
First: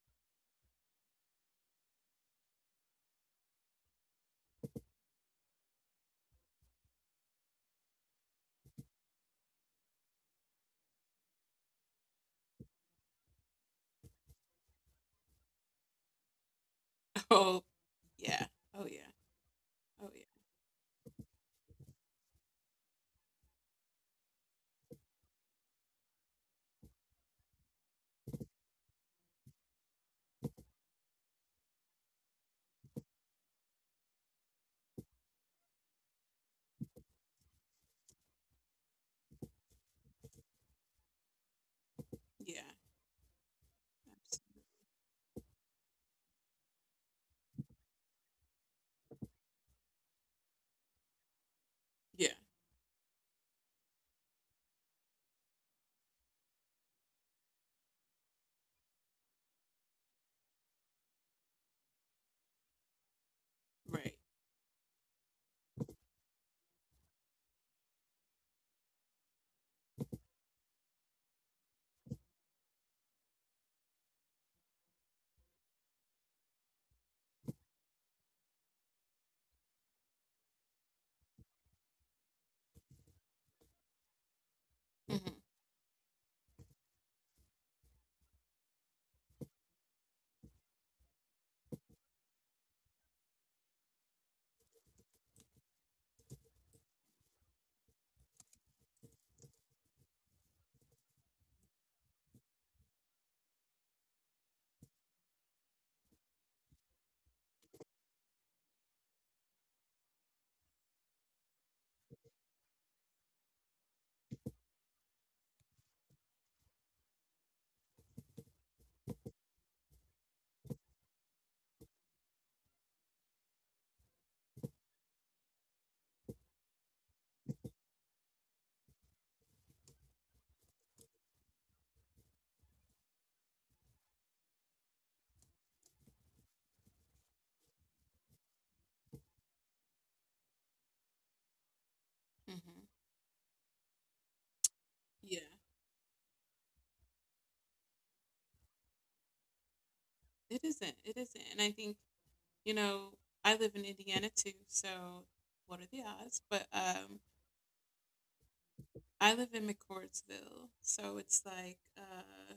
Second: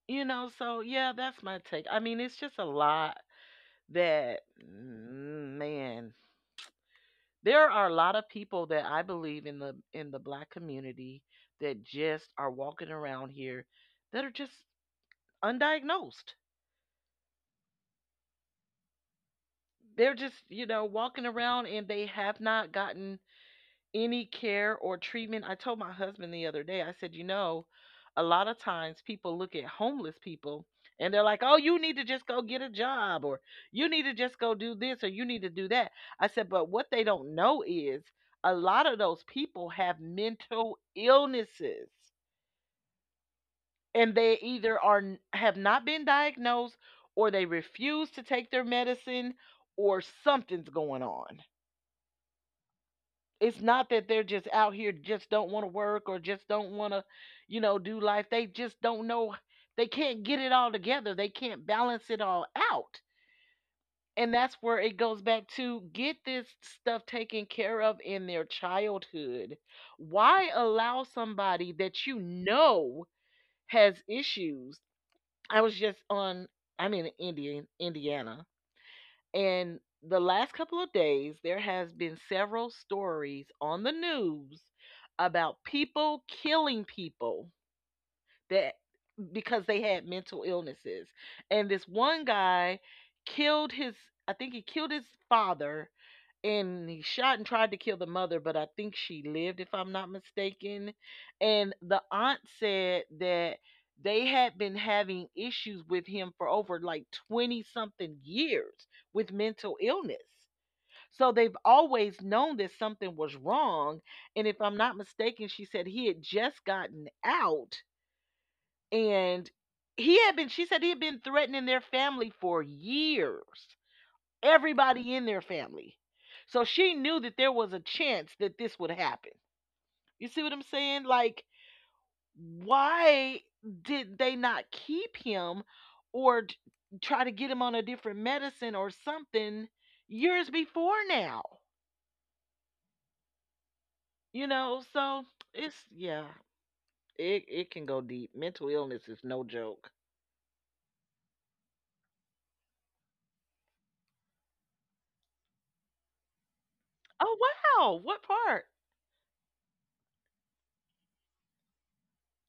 Speaker 2: You know, so yeah, that's my take. I mean, it's just a lot that, man, there are a lot of people that I believe in the black community that just are walking around here, that are just undiagnosed.
Speaker 1: Oh yeah. Oh yeah. Oh
Speaker 2: They're
Speaker 1: yeah.
Speaker 2: just, you know, walking around, and they have not gotten any care or treatment. I told my husband the other day, I said, you know, a lot of times people look at homeless people and they're like, oh, you need to just go get a job, or you need to just go do this, or you need to do that. I said, but what they don't know is a lot of those people have mental illnesses,
Speaker 1: Yeah.
Speaker 2: and
Speaker 1: Abs-
Speaker 2: they either have not been diagnosed, or they refuse to take their medicine, or something's going on.
Speaker 1: Yeah.
Speaker 2: It's not that they're just out here just don't wanna work or just don't wanna, you know, do life. They just don't know, they can't get it all together, they can't balance it all out.
Speaker 1: Right.
Speaker 2: And that's where it goes back to, get this stuff taken care of in their childhood. Why allow somebody that you know has issues? I was just on I'm in Indiana, and the last couple of days, there has been several stories on the news
Speaker 1: Mhm.
Speaker 2: about people killing people, that, because they had mental illnesses. And this one guy killed his I think he killed his father, and he shot and tried to kill the mother, but I think she lived, if I'm not mistaken. And the aunt said that they had been having issues with him for over like 20 something years with mental illness. So they've always known that something was wrong. And if I'm not mistaken, she said he had just gotten out, and she said he had been threatening their family for years, everybody in their family. So she knew that there was a chance that this would happen. You see what I'm saying? Like, why did they not keep him, or try to get him on a different medicine or something, years before now?
Speaker 1: Mhm.
Speaker 2: You know, so
Speaker 1: Yeah.
Speaker 2: it's yeah, it can go deep. Mental illness is no joke.
Speaker 1: It isn't. It isn't. And I think, you know, I live in Indiana too, so what are the odds? But
Speaker 2: Oh wow, what part?
Speaker 1: I live in McCordsville, so it's like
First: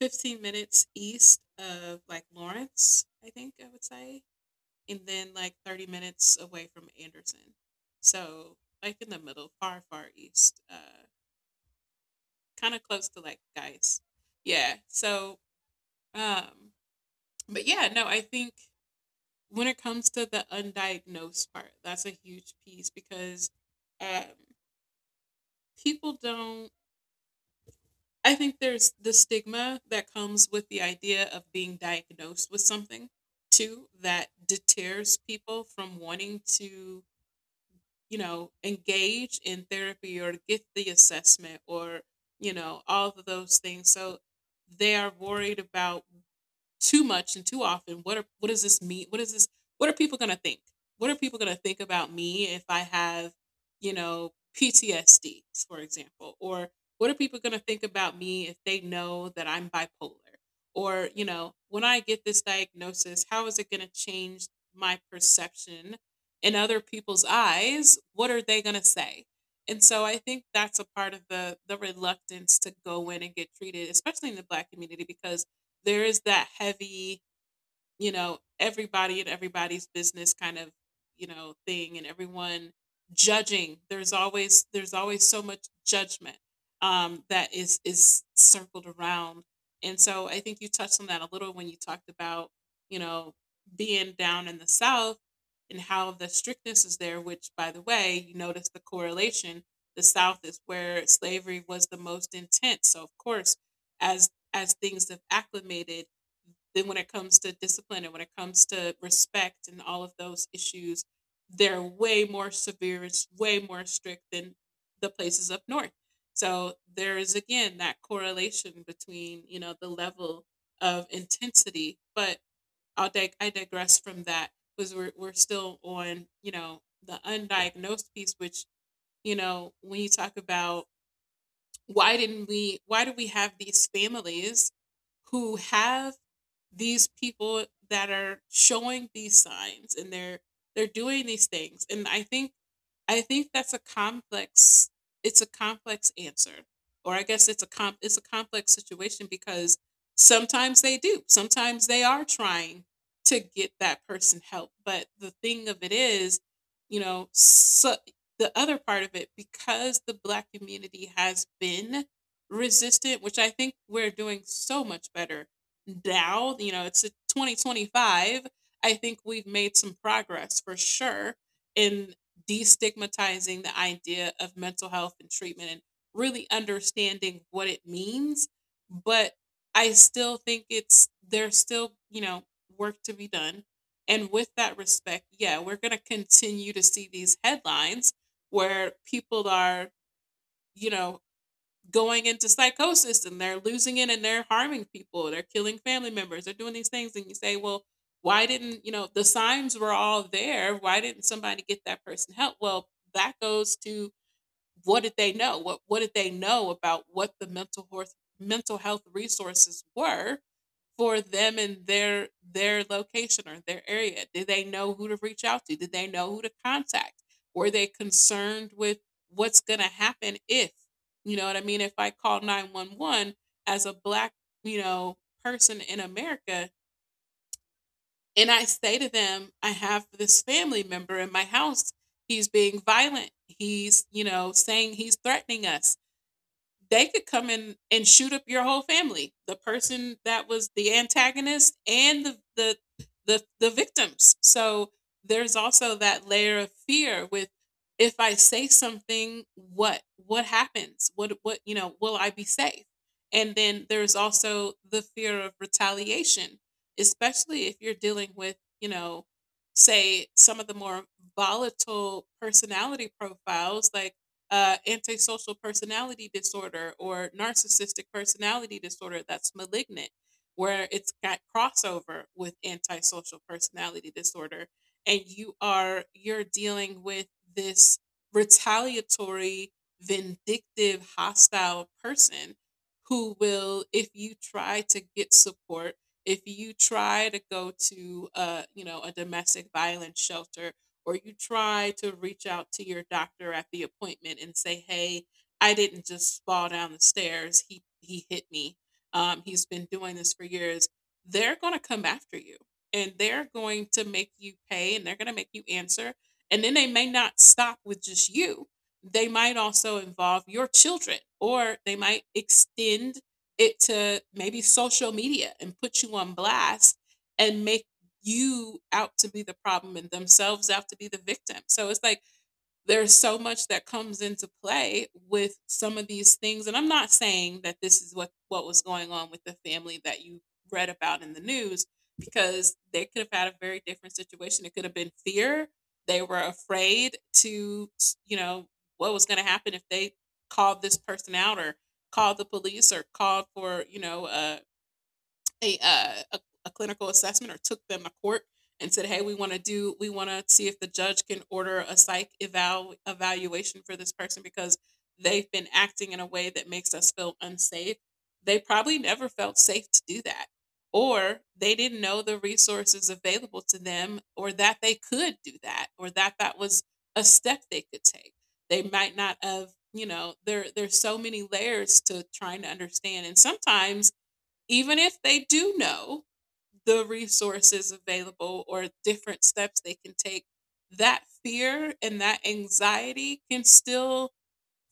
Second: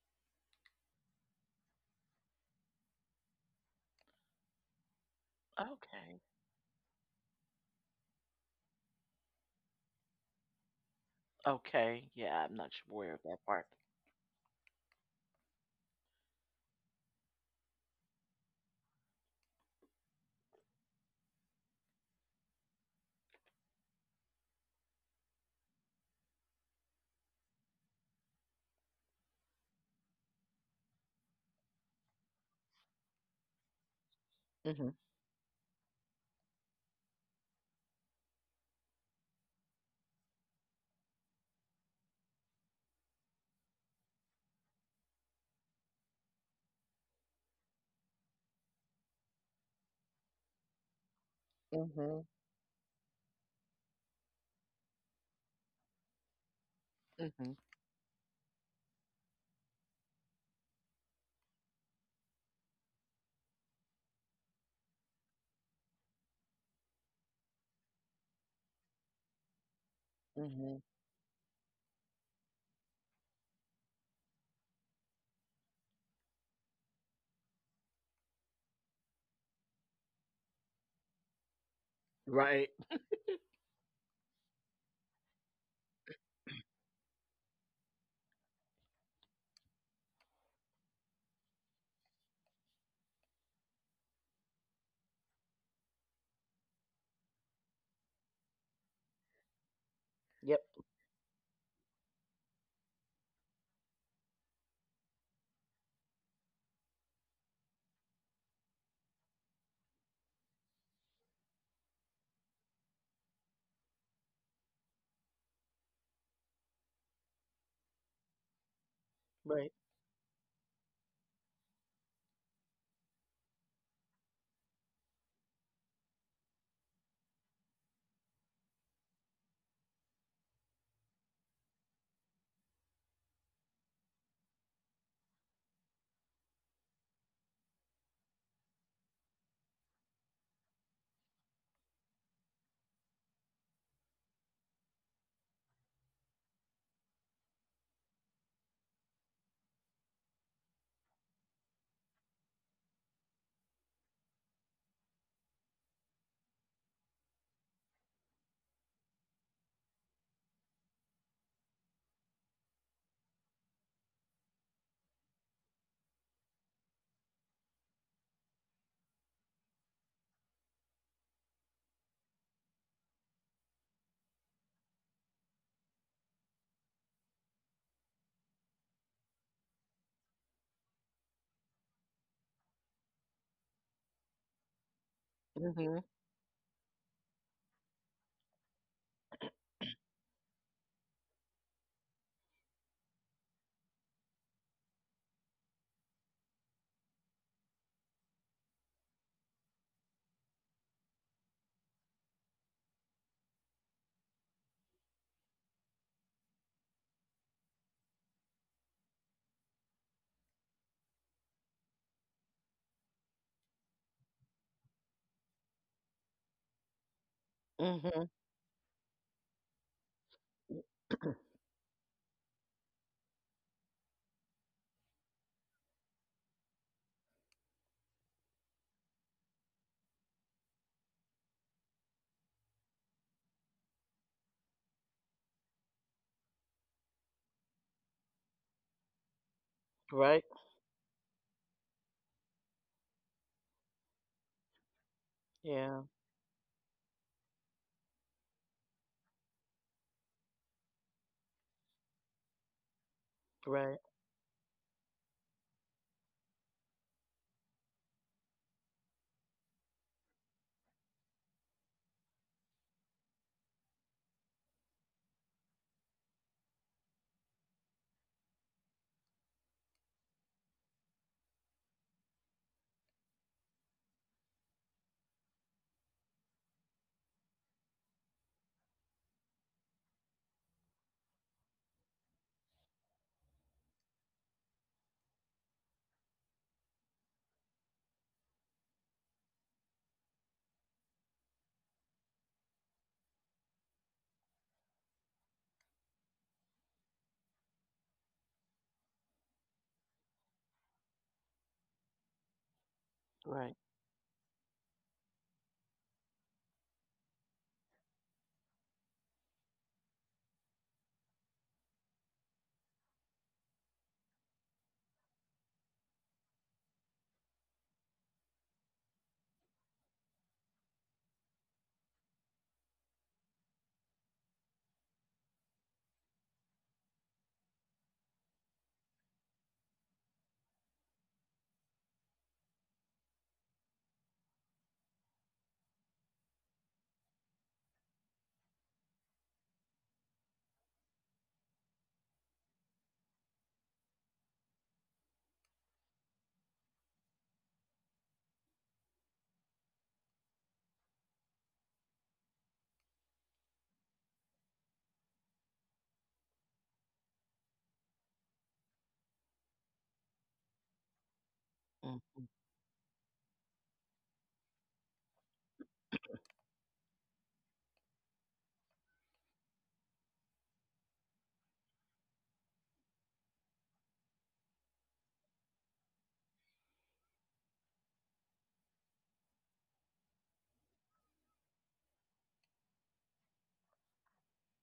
Speaker 1: 15 minutes east of like Lawrence, I think I would say, and then like 30
Speaker 2: Okay.
Speaker 1: minutes away from Anderson. So, like in the middle, far, far east,
Speaker 2: Okay. Yeah, I'm not
Speaker 1: kind of
Speaker 2: sure
Speaker 1: close
Speaker 2: aware
Speaker 1: to
Speaker 2: of
Speaker 1: like
Speaker 2: that part.
Speaker 1: Geist. Yeah. So, um, but yeah, no, I think when it comes to the undiagnosed part, that's a huge piece, because um, people don't. I think there's the stigma that comes with the idea of being diagnosed with something too, that
Speaker 2: Mhm.
Speaker 1: deters people from wanting to, you know, engage in therapy or get the assessment, or, you know, all of those things. So they are worried about too much and too often, what does this mean, what is this, what are people going to think, what are people going to think about
Speaker 2: Mhm.
Speaker 1: me if I have, you know, PTSD, for example, or what are people going
Speaker 2: Mhm.
Speaker 1: to think about me if they know that I'm bipolar, or, you know, when I get this diagnosis, how is it going to change my perception in other people's eyes? What are they going to say? And so I think that's
Speaker 2: Mhm.
Speaker 1: a part of the reluctance to go in and get treated, especially in the black community, because there is that heavy, you know, everybody and everybody's business kind of, you know, thing, and everyone
Speaker 2: Right.
Speaker 1: judging. There's always so much judgment, that is circled around. And so I think you touched on that a little when you talked about, you know, being down in the South and how the strictness is there, which by the way, you notice the correlation. The South is
Speaker 2: Yep.
Speaker 1: where slavery was the most intense. So of course, as things have acclimated, then when it comes to discipline and when it comes to respect and all of those issues, they're way more severe. It's way more strict than the places up north. So there is again that correlation between, you know,
Speaker 2: Right.
Speaker 1: the level of intensity. But I digress from that, because we're still on, you know, the undiagnosed piece, which, you know, when you talk about why didn't we, why do we have these families who have these people that are showing these signs, and they're doing these things, and I think that's a complex, it's a complex answer. Or I guess it's a comp it's a complex situation, because sometimes they do. Sometimes they are trying to get that person help, but the thing of it is, you know, so the other part of it, because the black community has been resistant, which I think we're doing so much better now, you know, it's 2025. I think we've made some progress for sure in destigmatizing the idea of mental health and treatment and really understanding what it means. But I still think it's there's still, you know, work to be done. And with that respect, yeah, we're going to
Speaker 2: Mhm.
Speaker 1: continue to see these headlines where people are, you know, going into psychosis and they're losing it and they're harming people, they're killing family members, they're doing these things, and you say, well, why didn't, you know, the signs were all there, why didn't somebody get that person help? Well, that goes to what did they know, what did they know about what the mental health resources were for them and their location or their area? Did they know who to reach out to? Did they know who to contact? Were they
Speaker 2: Mhm.
Speaker 1: concerned with what's going to happen if, you know what I mean, if I call 911 as a black, you know, person in America, and I say to them, I have this family member in my house. He's being violent. He's, you know, saying he's threatening us, they could come in and shoot up your whole family. The person that
Speaker 2: Right.
Speaker 1: was the antagonist and the victims. So there's also
Speaker 2: Yeah.
Speaker 1: that layer of fear with, if I say something, what happens? What you know, will I be safe? And then
Speaker 2: Right.
Speaker 1: there's also the fear of retaliation, especially if you're dealing with, you know, say some of the more volatile personality profiles, like antisocial personality disorder or narcissistic personality disorder that's malignant, where it's got crossover with antisocial personality disorder, and you're dealing with this retaliatory, vindictive, hostile person who will, if you try to get support, if you try to go to, you know, a domestic violence shelter, or you try to reach out to your doctor at the appointment and say, "Hey, I didn't just fall down the stairs. He hit me. He's been doing this for years." They're going to come after you, and they're
Speaker 2: Right.
Speaker 1: going to make you pay, and they're going to make you answer. And then they may not stop with just you. They might also involve your children, or they might extend it to maybe social media and put you on blast and make you out to be the problem and themselves out to be the victim. So it's like there's so much that comes into play with some of these things. And I'm not saying that this is what was going on with the family that you read about in the news, because they could have had a very different situation. It could have been fear. They were afraid to, you know, what was going to happen if they called this person out or called the police or called for, a, uh, a a clinical assessment or took them to court and said, "Hey, we want to see if the judge can order a psych eval evaluation for this person because they've been acting in a way that makes us feel unsafe." They probably never felt safe to do that or they didn't know the
Speaker 2: Mhm.
Speaker 1: resources available to them or that they could do that or that that was a step they could take. They might not have, there's so many layers to trying to understand, and sometimes even if they do know the resources available or different steps they can take, that fear and that anxiety can still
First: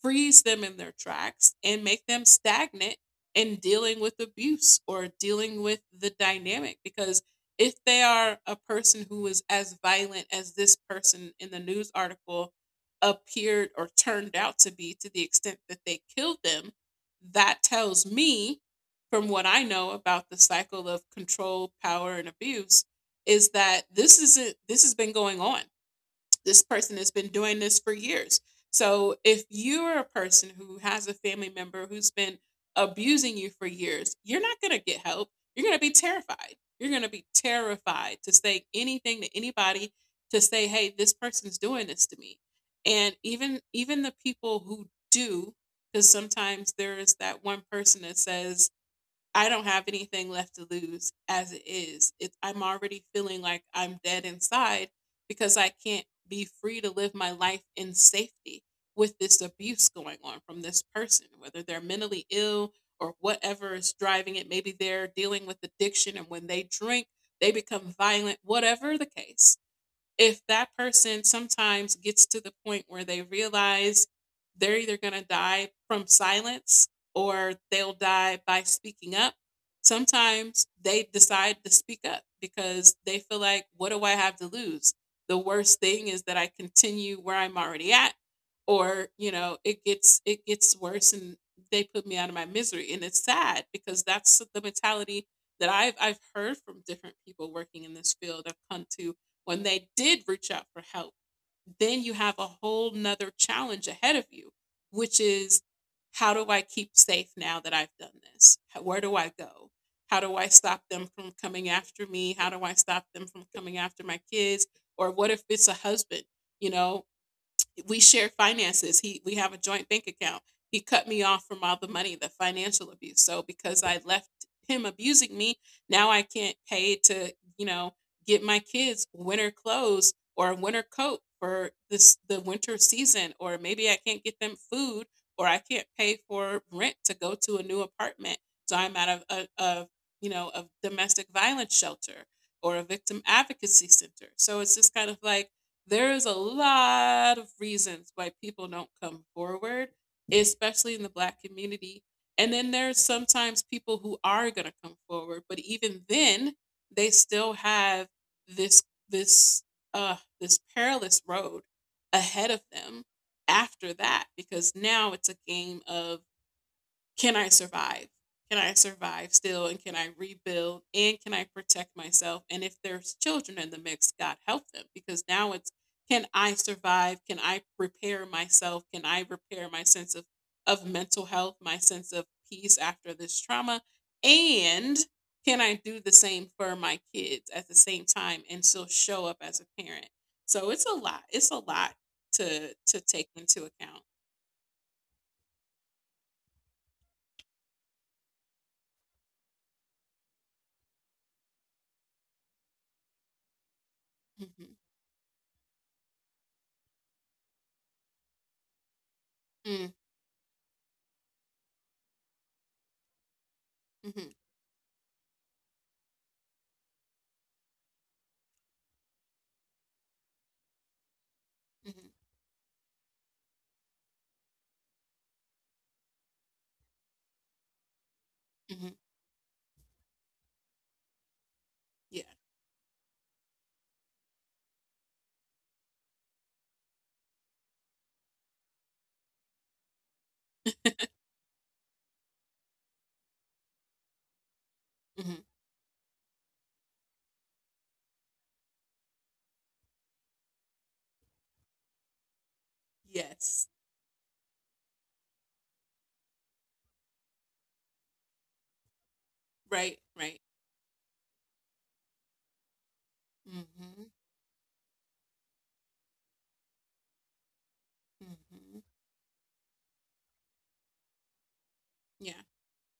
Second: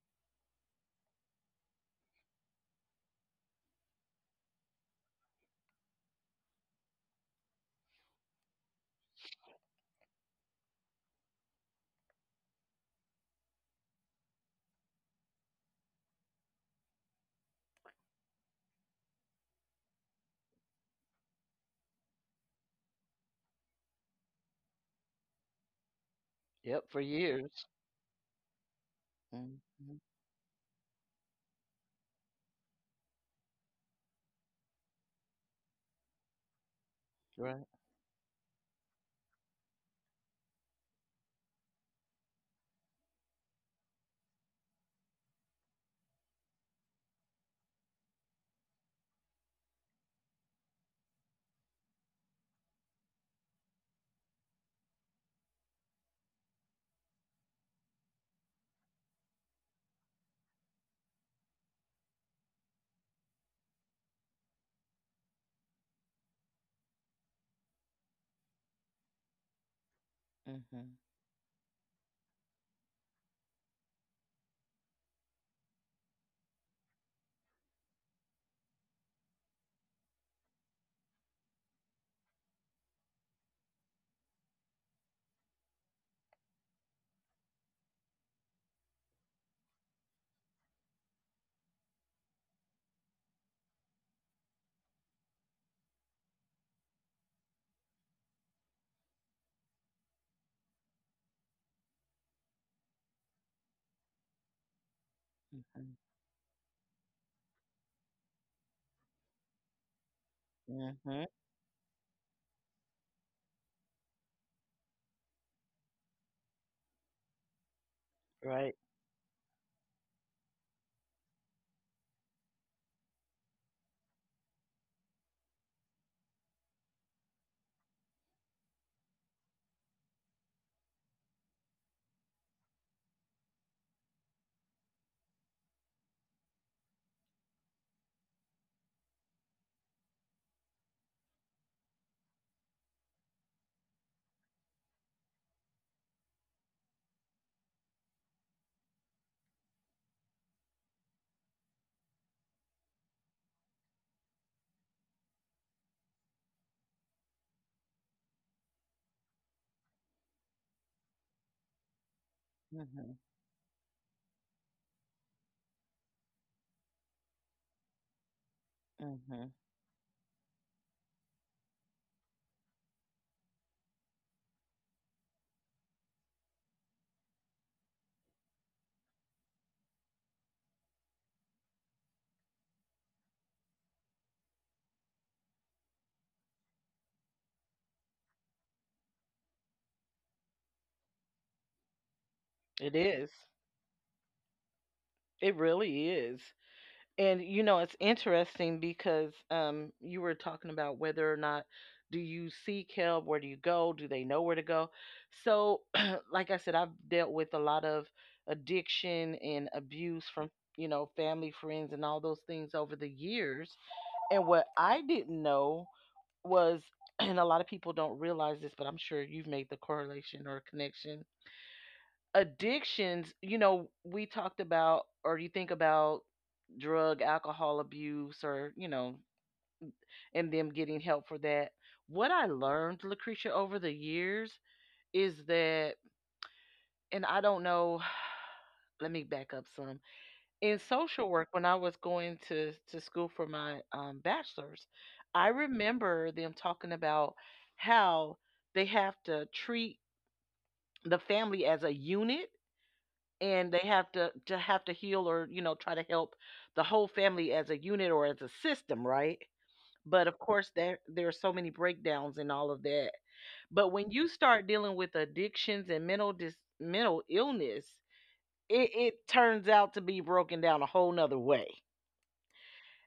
Speaker 1: freeze them in their tracks and make them stagnant in dealing with abuse or dealing with the dynamic. Because if they are a person who is as violent as this person in the news article appeared or turned out to be, to the extent that they killed them, that tells me, from what I know about the cycle of control, power and abuse, is that this isn't this has been going on. This
Speaker 2: Yep,
Speaker 1: person
Speaker 2: for
Speaker 1: has been doing
Speaker 2: years.
Speaker 1: this for years. So if you're
Speaker 2: Mhm.
Speaker 1: a person who has a family member who's been abusing you for years, you're not going to get help. You're going to be terrified. You're going to be
Speaker 2: Right.
Speaker 1: terrified to say anything to anybody, to say, "Hey, this person's doing this to me." And even the people who do, because sometimes there is that one person that says, I don't have anything left to lose as it is. It's I'm already feeling like I'm dead inside because I can't be free to live my life in safety with this abuse going on from this person, whether they're mentally ill or whatever is driving it. Maybe they're dealing with addiction, and when they drink, they become violent, whatever the case. If that
Speaker 2: Mhm.
Speaker 1: person sometimes gets to the point where they realize they're either going to die from silence or they'll die by speaking up, sometimes they decide to speak up because they feel like, what do I have to lose? The worst thing is that I continue where I'm already at, or it gets worse and they put me out of my misery. And it's sad, because that's the mentality that I've heard from different people working in this field. I've come to, when they did reach out for help, then you have a whole nother challenge ahead of you, which is,
Speaker 2: Mhm.
Speaker 1: how do I keep safe now that I've done this? Where do I go? How do I stop them
Speaker 2: Mhm.
Speaker 1: from coming after me? How do I stop them from coming after my kids? Or what if it's a husband? You know, we share
Speaker 2: Right.
Speaker 1: finances. He We have a joint bank account. He cut me off from all the money, the financial abuse. So because I left him abusing me, now I can't pay to, get my kids winter clothes or a winter coat for this the winter season, or maybe I can't get them food, or I can't pay for rent to go to a new apartment. So I'm out of a of of domestic violence shelter or a victim advocacy center. So it's just kind of like there is a lot of reasons why people don't come forward, especially in the black community. And then there's sometimes people who are going to come forward, but even then, they still have this this this perilous road ahead of them
Speaker 2: Mhm.
Speaker 1: after that, because now it's a game of, can I survive? Can I survive
Speaker 2: Mhm.
Speaker 1: still? And can I rebuild? And can I protect myself? And if there's children in the mix, God help them, because now it's, can I survive? Can I repair myself? Can I repair my sense of mental health, my sense of peace after this trauma? And can I do the same for my kids at the same time and still show up as a parent? So it's a lot. It's a lot
Speaker 2: It
Speaker 1: to
Speaker 2: is.
Speaker 1: take into account.
Speaker 2: It really is. And you know, it's interesting because you were talking about whether or not do you seek help, where do you go, do they know where to
Speaker 1: Hmm.
Speaker 2: go? So, like I said, I've dealt with a lot of addiction and
Speaker 1: Mm-hmm.
Speaker 2: abuse from, you know, family, friends, and all those things over the years. And what I didn't know was, and a lot of people don't realize this, but I'm sure you've made the correlation or connection.
Speaker 1: Hmm.
Speaker 2: Addictions, you know, we talked about, or you think about drug, alcohol abuse, or, you
Speaker 1: Hmm.
Speaker 2: know, and them getting help for that.
Speaker 1: Yeah.
Speaker 2: What I learned, Lucretia, over the years is that, and I don't know, let me back up some. In social work, when I was going to school for my bachelor's,
Speaker 1: Hmm.
Speaker 2: I remember them talking about how they have to treat the family as a unit, and
Speaker 1: Yes.
Speaker 2: they have to heal, or you know, try to help the whole family as a unit or as a system, right?
Speaker 1: Right.
Speaker 2: But of
Speaker 1: Right.
Speaker 2: course, there are so many breakdowns and all of that. But
Speaker 1: Mm-hmm.
Speaker 2: when you start dealing with addictions and mental illness,
Speaker 1: Mm-hmm.
Speaker 2: it turns out to be broken down a whole nother way.
Speaker 1: Yeah.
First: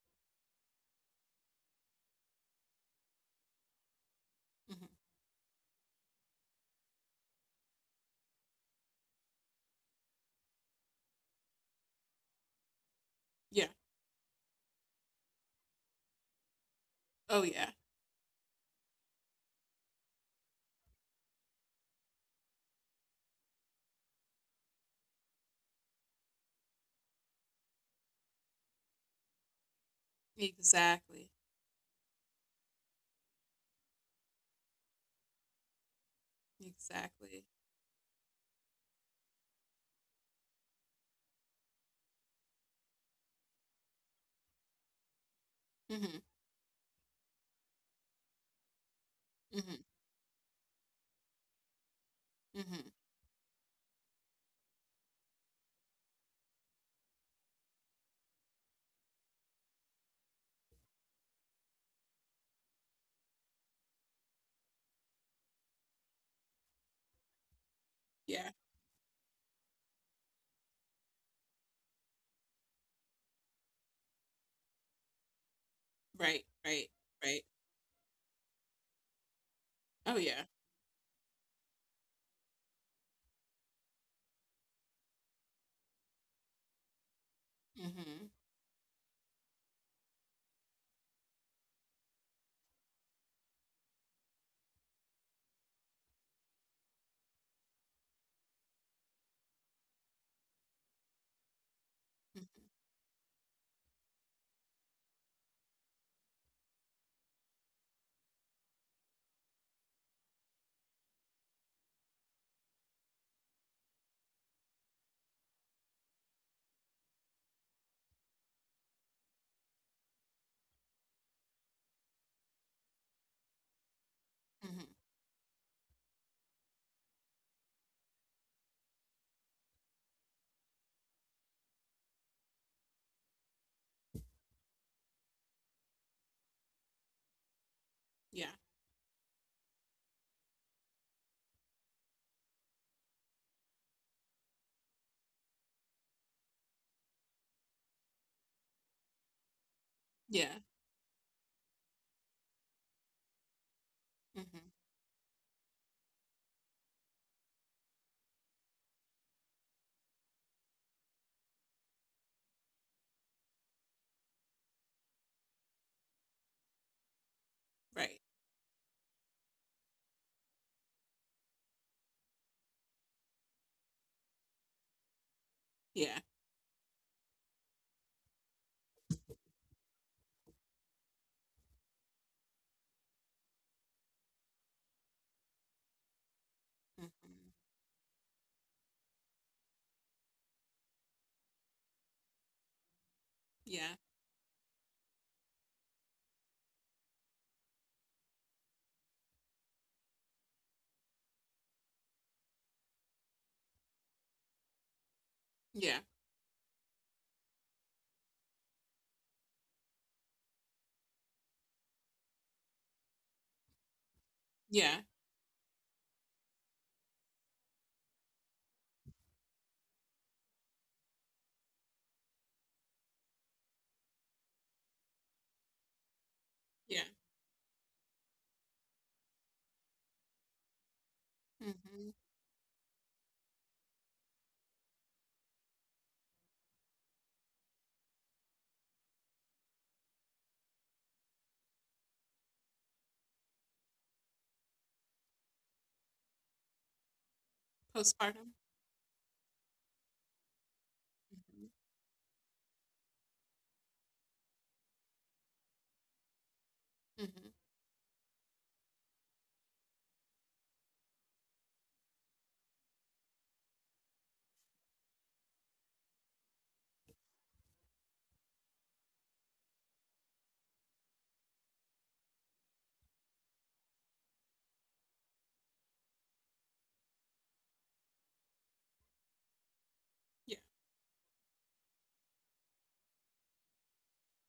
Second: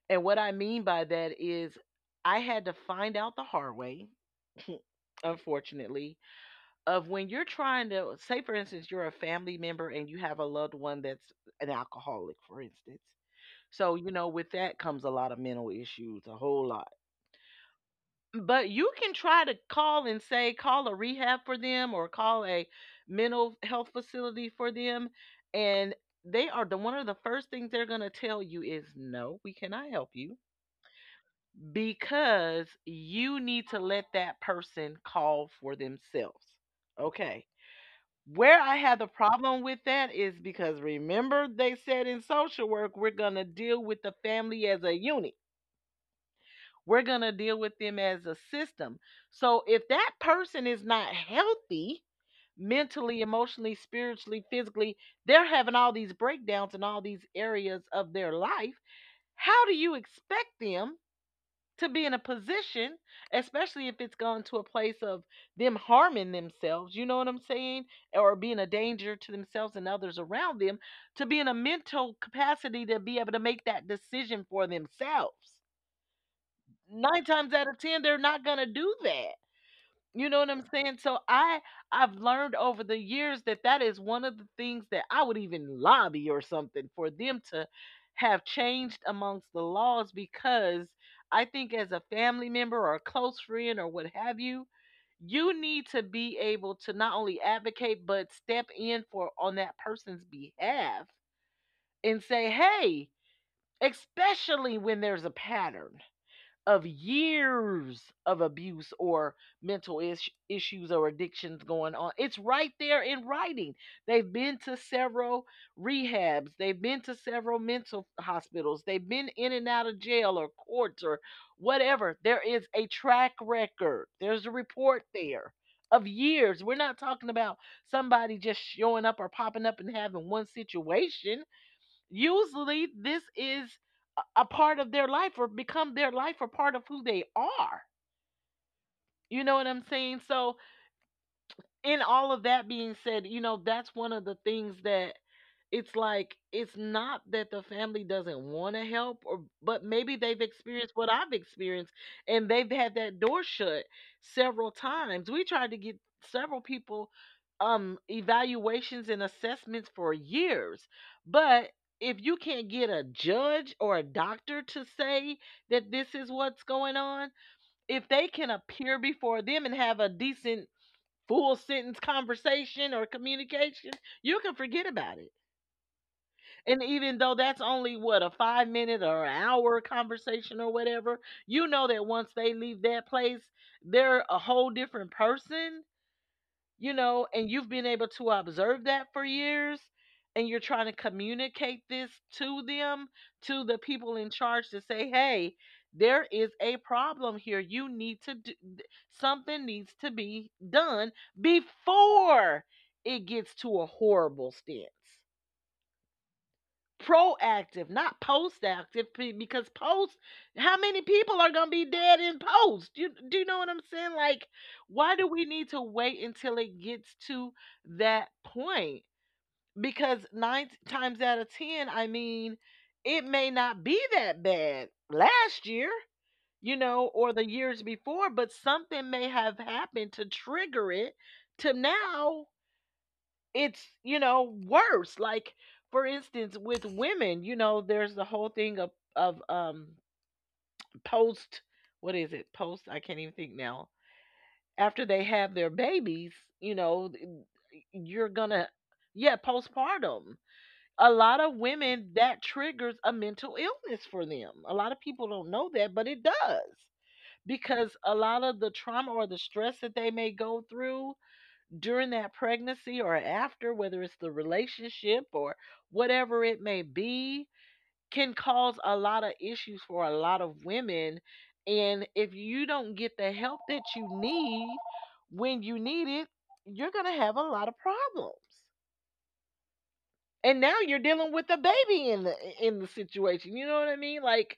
Speaker 2: And what I mean by that is I had to find out the hard way,
Speaker 1: Hmm.
Speaker 2: unfortunately, of when you're trying to say, for instance, you're a family member and you have a loved one that's an alcoholic, for instance.
Speaker 1: Yeah.
Speaker 2: So, you know, with that comes a lot of mental issues, a whole lot.
Speaker 1: Oh, yeah.
Speaker 2: But you can try to call and say call a rehab for them or call a mental health facility for them, and they are— the one of the first things they're going to tell you is no, we cannot help you
Speaker 1: Exactly.
Speaker 2: because you need to let that person call for themselves.
Speaker 1: Exactly.
Speaker 2: Okay. Where I have the problem with that is because remember, they said in social work, we're going to deal with the family as a unit,
Speaker 1: Mm-hmm.
Speaker 2: we're going to deal with them as a system. So
Speaker 1: Mm-hmm.
Speaker 2: if that person is not healthy,
Speaker 1: Mm-hmm.
Speaker 2: mentally, emotionally, spiritually, physically, they're having all these breakdowns in all these areas of their life. How do you expect them to be in a position, especially if it's gone to a place of them harming themselves, you know what I'm saying? Or
Speaker 1: Yeah.
Speaker 2: being a danger to themselves and others around them, to be in a mental capacity to be able to make that decision for themselves?
Speaker 1: Right. Right.
Speaker 2: Nine times
Speaker 1: Right.
Speaker 2: out of 10, they're not going to do that.
Speaker 1: Oh,
Speaker 2: You know what
Speaker 1: yeah.
Speaker 2: I'm saying? So I've learned over the years that that is one of the things that I would even lobby or something for them to
Speaker 1: Mm-hmm.
Speaker 2: have changed amongst the laws, because I think as a family member or a close friend or what have you, you need to be able to not only advocate but step in for, on that person's behalf and say,
Speaker 1: Mm-hmm.
Speaker 2: "Hey, especially when there's a pattern of years of abuse or issues or addictions going on. It's right there in writing. They've been to several rehabs, they've been to several mental hospitals, they've been in and out of jail or courts or whatever. There is a track record, there's a
Speaker 1: Mm-hmm.
Speaker 2: report there. Of years. We're not talking about somebody just showing up or popping up and having one situation. Usually, this is a part of their life, or become their life, or part of who they are.
Speaker 1: Yeah.
Speaker 2: You know what I'm saying? So, in all of that being said, you know, that's one of the things that it's like— it's not that the family doesn't want to help, or, but maybe they've
Speaker 1: Yeah.
Speaker 2: experienced what I've experienced, and they've had that door shut
Speaker 1: Mm-hmm.
Speaker 2: several times. We tried to get several people evaluations and assessments for years. But if you can't get a judge or a doctor to say that this is what's going on, if
Speaker 1: Right.
Speaker 2: they can appear before them and have a decent, full sentence conversation or communication, you can forget about it.
Speaker 1: Yeah.
Speaker 2: And even though that's only what, a 5 minute or an hour conversation or whatever, you know that once they leave that place, they're a whole different person, you know, and
Speaker 1: Mm-hmm.
Speaker 2: you've been able to observe that for years, and you're trying to communicate this to them, to the
Speaker 1: Yeah.
Speaker 2: people in charge, to say, hey, there is a problem here. You need to do something, needs to be done before it gets to a horrible stance.
Speaker 1: Yeah.
Speaker 2: Proactive, not post active, because post, how many people are gonna be dead in post? You— do you know what I'm saying? Like,
Speaker 1: Yeah.
Speaker 2: why do we need to wait until it gets to that point? Because nine times out of ten, I mean, it may not be that bad last year, you know,
Speaker 1: Yeah.
Speaker 2: or the years before, but something may have happened to trigger it to
Speaker 1: Mm-hmm.
Speaker 2: now it's, you know, worse. Like, for instance, with women, you know, there's the whole thing of of um post— what is it, post— I can't even think now, after they have their babies, you know, you're
Speaker 1: Postpartum.
Speaker 2: gonna— yeah, postpartum. A lot of
Speaker 1: Mm-hmm.
Speaker 2: women, that triggers a mental illness for them. A lot of people don't know that, but it does,
Speaker 1: Mm-hmm.
Speaker 2: because a lot of the trauma or the stress that they may go through during that pregnancy or after, whether it's the relationship or whatever it may be, can cause a lot of issues for a lot of women. And if you don't get the help that you need when you need it, you're going to have a lot of problems. And
Speaker 1: Yeah.
Speaker 2: now you're dealing with a baby in the— in the situation. You know what I mean? Like,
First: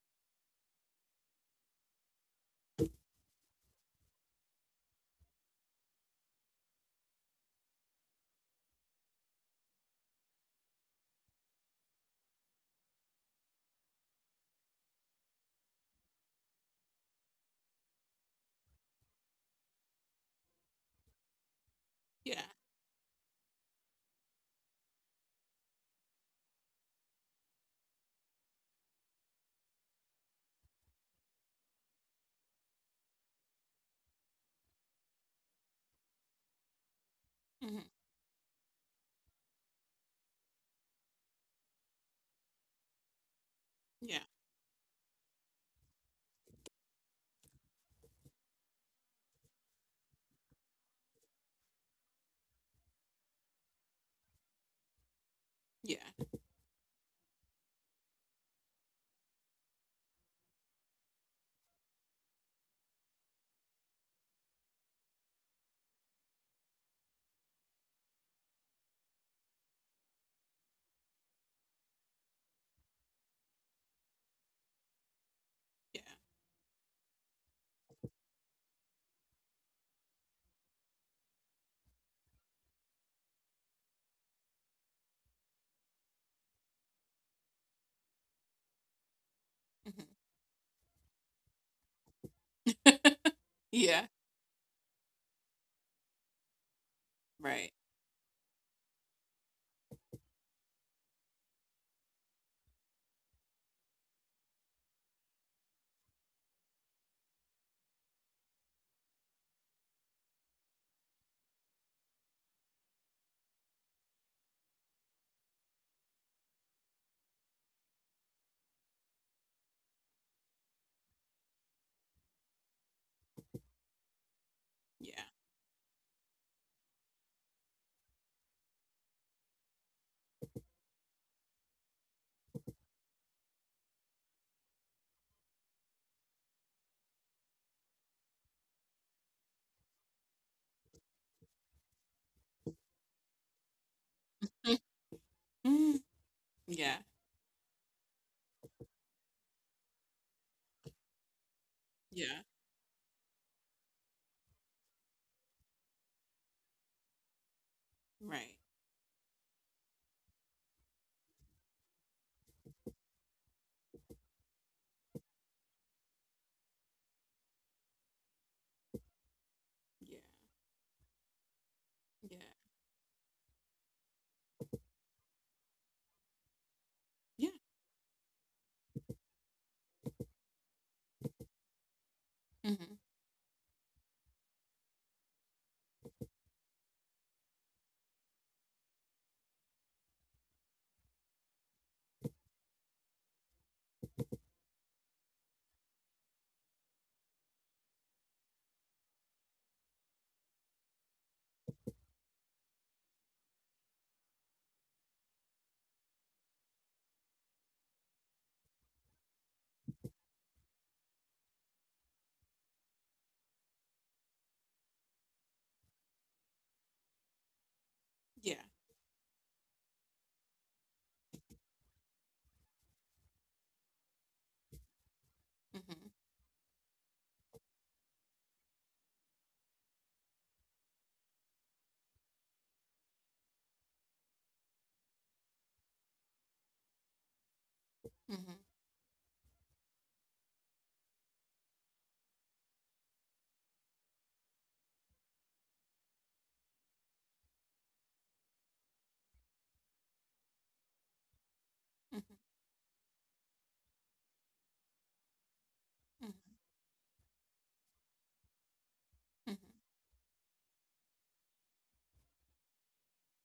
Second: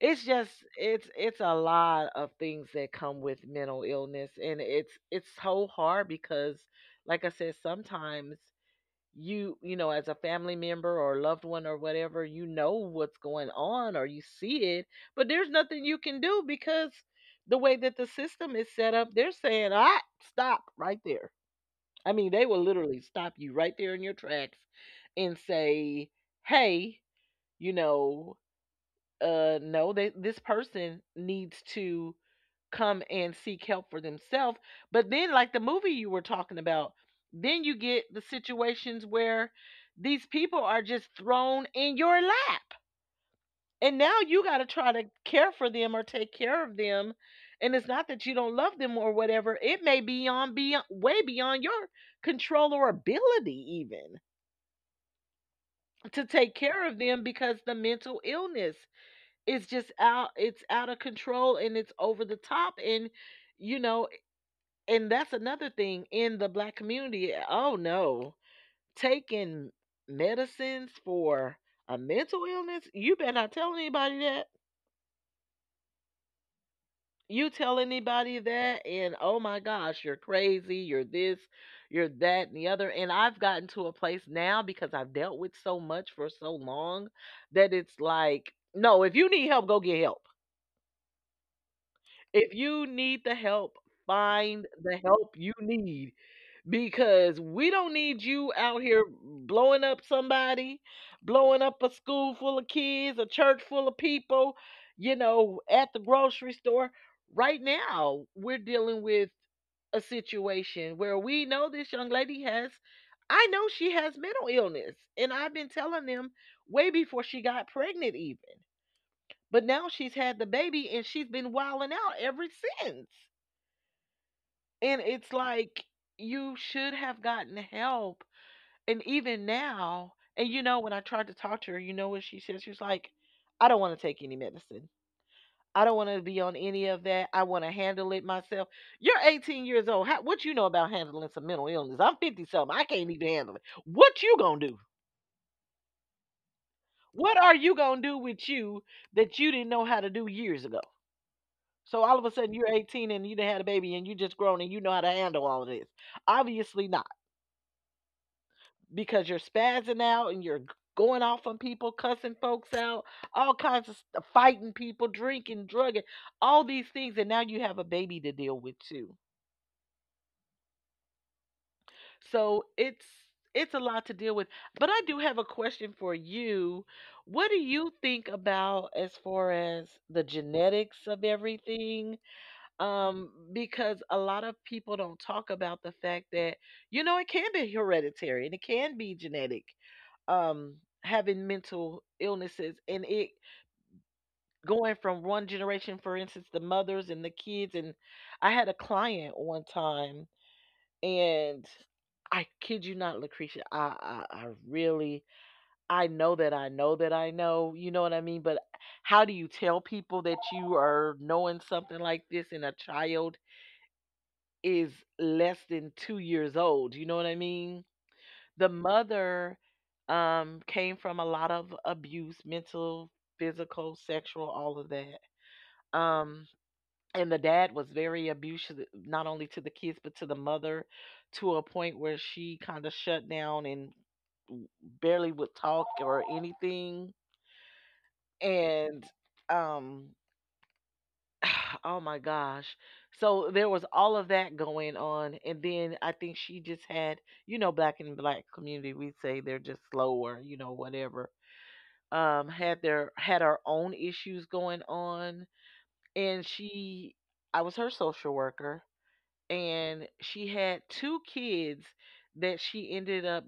Speaker 2: it's just— it's a lot of things that come with mental illness, and it's so hard, because like I said, sometimes you— you know, as a family member or loved one or whatever, you know what's going on, or you see it, but there's nothing you can do, because the way that the system is set up, they're saying, ah, stop right there. I mean,
Speaker 1: Yeah.
Speaker 2: they will literally stop you right there in your tracks and say, hey, you know, no, they— this person needs to come and seek help for themselves. But then, like the movie you were talking about, then
Speaker 1: Mm-hmm.
Speaker 2: you get the situations where these people are just thrown in your lap. And
Speaker 1: Yeah.
Speaker 2: now you got to try to care for them or take care of them. And it's not that you don't love them or whatever. It may be on beyond— way beyond your control or ability even
Speaker 1: Yeah.
Speaker 2: to take care of them, because the mental illness is just out— it's out of control, and it's over the top, and you know. And that's another thing in the black community. Oh no, taking medicines for a mental illness, you better not tell anybody that.
Speaker 1: Yeah.
Speaker 2: You tell anybody that, and oh my gosh, you're crazy, you're this, you're that, and the other. And I've gotten to a place now, because I've dealt with so much for so long, that it's like, no, if you need help, go get help. If you
Speaker 1: Mm-hmm.
Speaker 2: need the help,
Speaker 1: yeah.
Speaker 2: find the help you need, because
Speaker 1: Right.
Speaker 2: we don't need you out here blowing up somebody, blowing up a school full of kids, a church full of people, you know, at the grocery store. Right now, we're dealing with a situation where we know this young lady has— I know she has mental illness, and I've been telling them way before she got pregnant, even. But now she's had the baby, and she's been wilding out ever since. And
Speaker 1: Yeah.
Speaker 2: it's like, you should have gotten help. And even now, and you know, when I tried to talk to her, you know what she said? She was like, I don't want to take any medicine. I don't want to be on any of that. I want to handle it myself. You're 18 years old. How— what you know about handling some mental illness? I'm 50 something. I can't even handle it. What you gonna do?
Speaker 1: Mm, yeah,
Speaker 2: What are you gonna do with you that you didn't know how to do years ago? So all of a
Speaker 1: yeah,
Speaker 2: sudden you're 18 and you done had a baby and you just grown and you know how to handle all of this. Obviously not.
Speaker 1: right.
Speaker 2: Because you're spazzing out, and you're going off on people, cussing folks out, all kinds of fighting people, drinking, drugging, all these things, and now you have a baby to deal with too.
Speaker 1: Yeah, yeah,
Speaker 2: So it's— it's a lot to deal with. But I do have a question for you. What
Speaker 1: yeah.
Speaker 2: do you think about as far as the genetics of everything?
Speaker 1: Mm-hmm.
Speaker 2: Because a lot of people don't talk about the fact that you know it can be hereditary and it can be genetic, um having mental illnesses and it going from one generation, for instance the mothers and the kids. And I had a client one time, and I kid you not, Lucretia, I really, I know that I know that I know, you know what I mean, but how do you tell people that you are knowing something like this and a child is less than 2 years old, you know what I mean?
Speaker 1: Yeah.
Speaker 2: The mother, came from a lot of abuse, mental, physical, sexual, all of that.
Speaker 1: Mm-hmm.
Speaker 2: um and the dad was very abusive, not only to the kids but to the mother, to a point where she kind of shut down and barely would talk or anything.
Speaker 1: Mm-hmm.
Speaker 2: And um oh my gosh, so there was all of that going on. And then I think she just had, you know, black, in the black community we say they're just slower, you know, whatever.
Speaker 1: Mm-hmm.
Speaker 2: Had their had her own issues going on. And
Speaker 1: Mm-hmm.
Speaker 2: she, I was her social worker,
Speaker 1: Mm-hmm.
Speaker 2: and she had two kids that she ended up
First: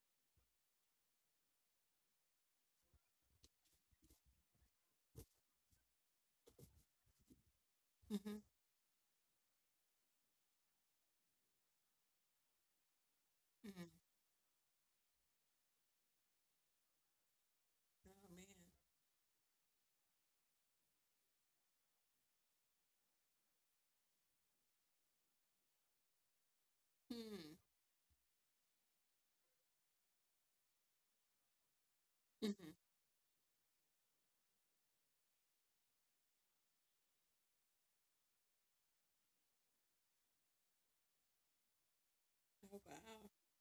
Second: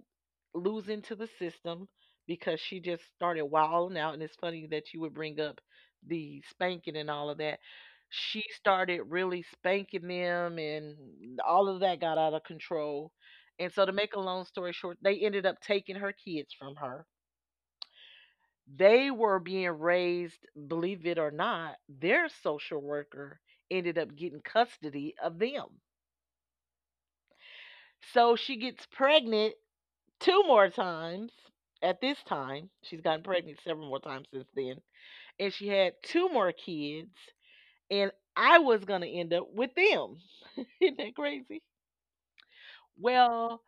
Speaker 2: losing to the system because she just started wilding out. And it's funny that you would bring up the spanking and all of that. She
Speaker 1: Mm-hmm.
Speaker 2: started really spanking them, and all of that got out of control. And so to
Speaker 1: Mm-hmm.
Speaker 2: make a long story short, they ended up taking her kids from her.
Speaker 1: Oh man.
Speaker 2: They were being raised, believe it or not, their social worker ended up getting custody of them.
Speaker 1: Mm-hmm.
Speaker 2: So she gets pregnant two more times at this
Speaker 1: Mm-hmm.
Speaker 2: time. She's gotten pregnant several more times since then. And she had two more kids. And I was going to end up with them. Isn't that crazy?
Speaker 1: Oh wow.
Speaker 2: Well,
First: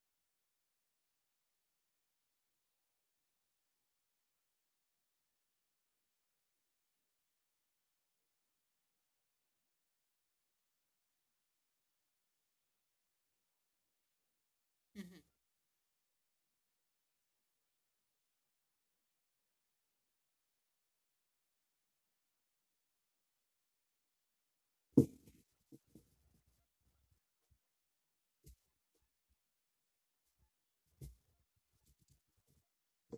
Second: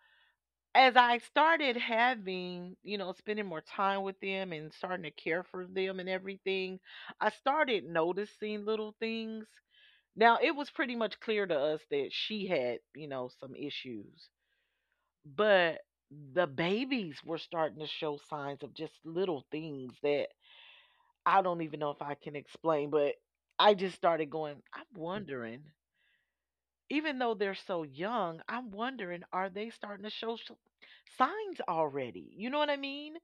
Speaker 2: as I started having, you know, spending more time with them and starting to care for them and everything, I started noticing little things. Now, it was pretty much clear to us that she had, you know, some issues,
Speaker 1: Mm-hmm.
Speaker 2: but the babies were starting to show signs of just little things that I don't even know if I can explain. But I just started going, I'm wondering, even though they're so young, I'm wondering, are they starting to show signs already? You know what I mean?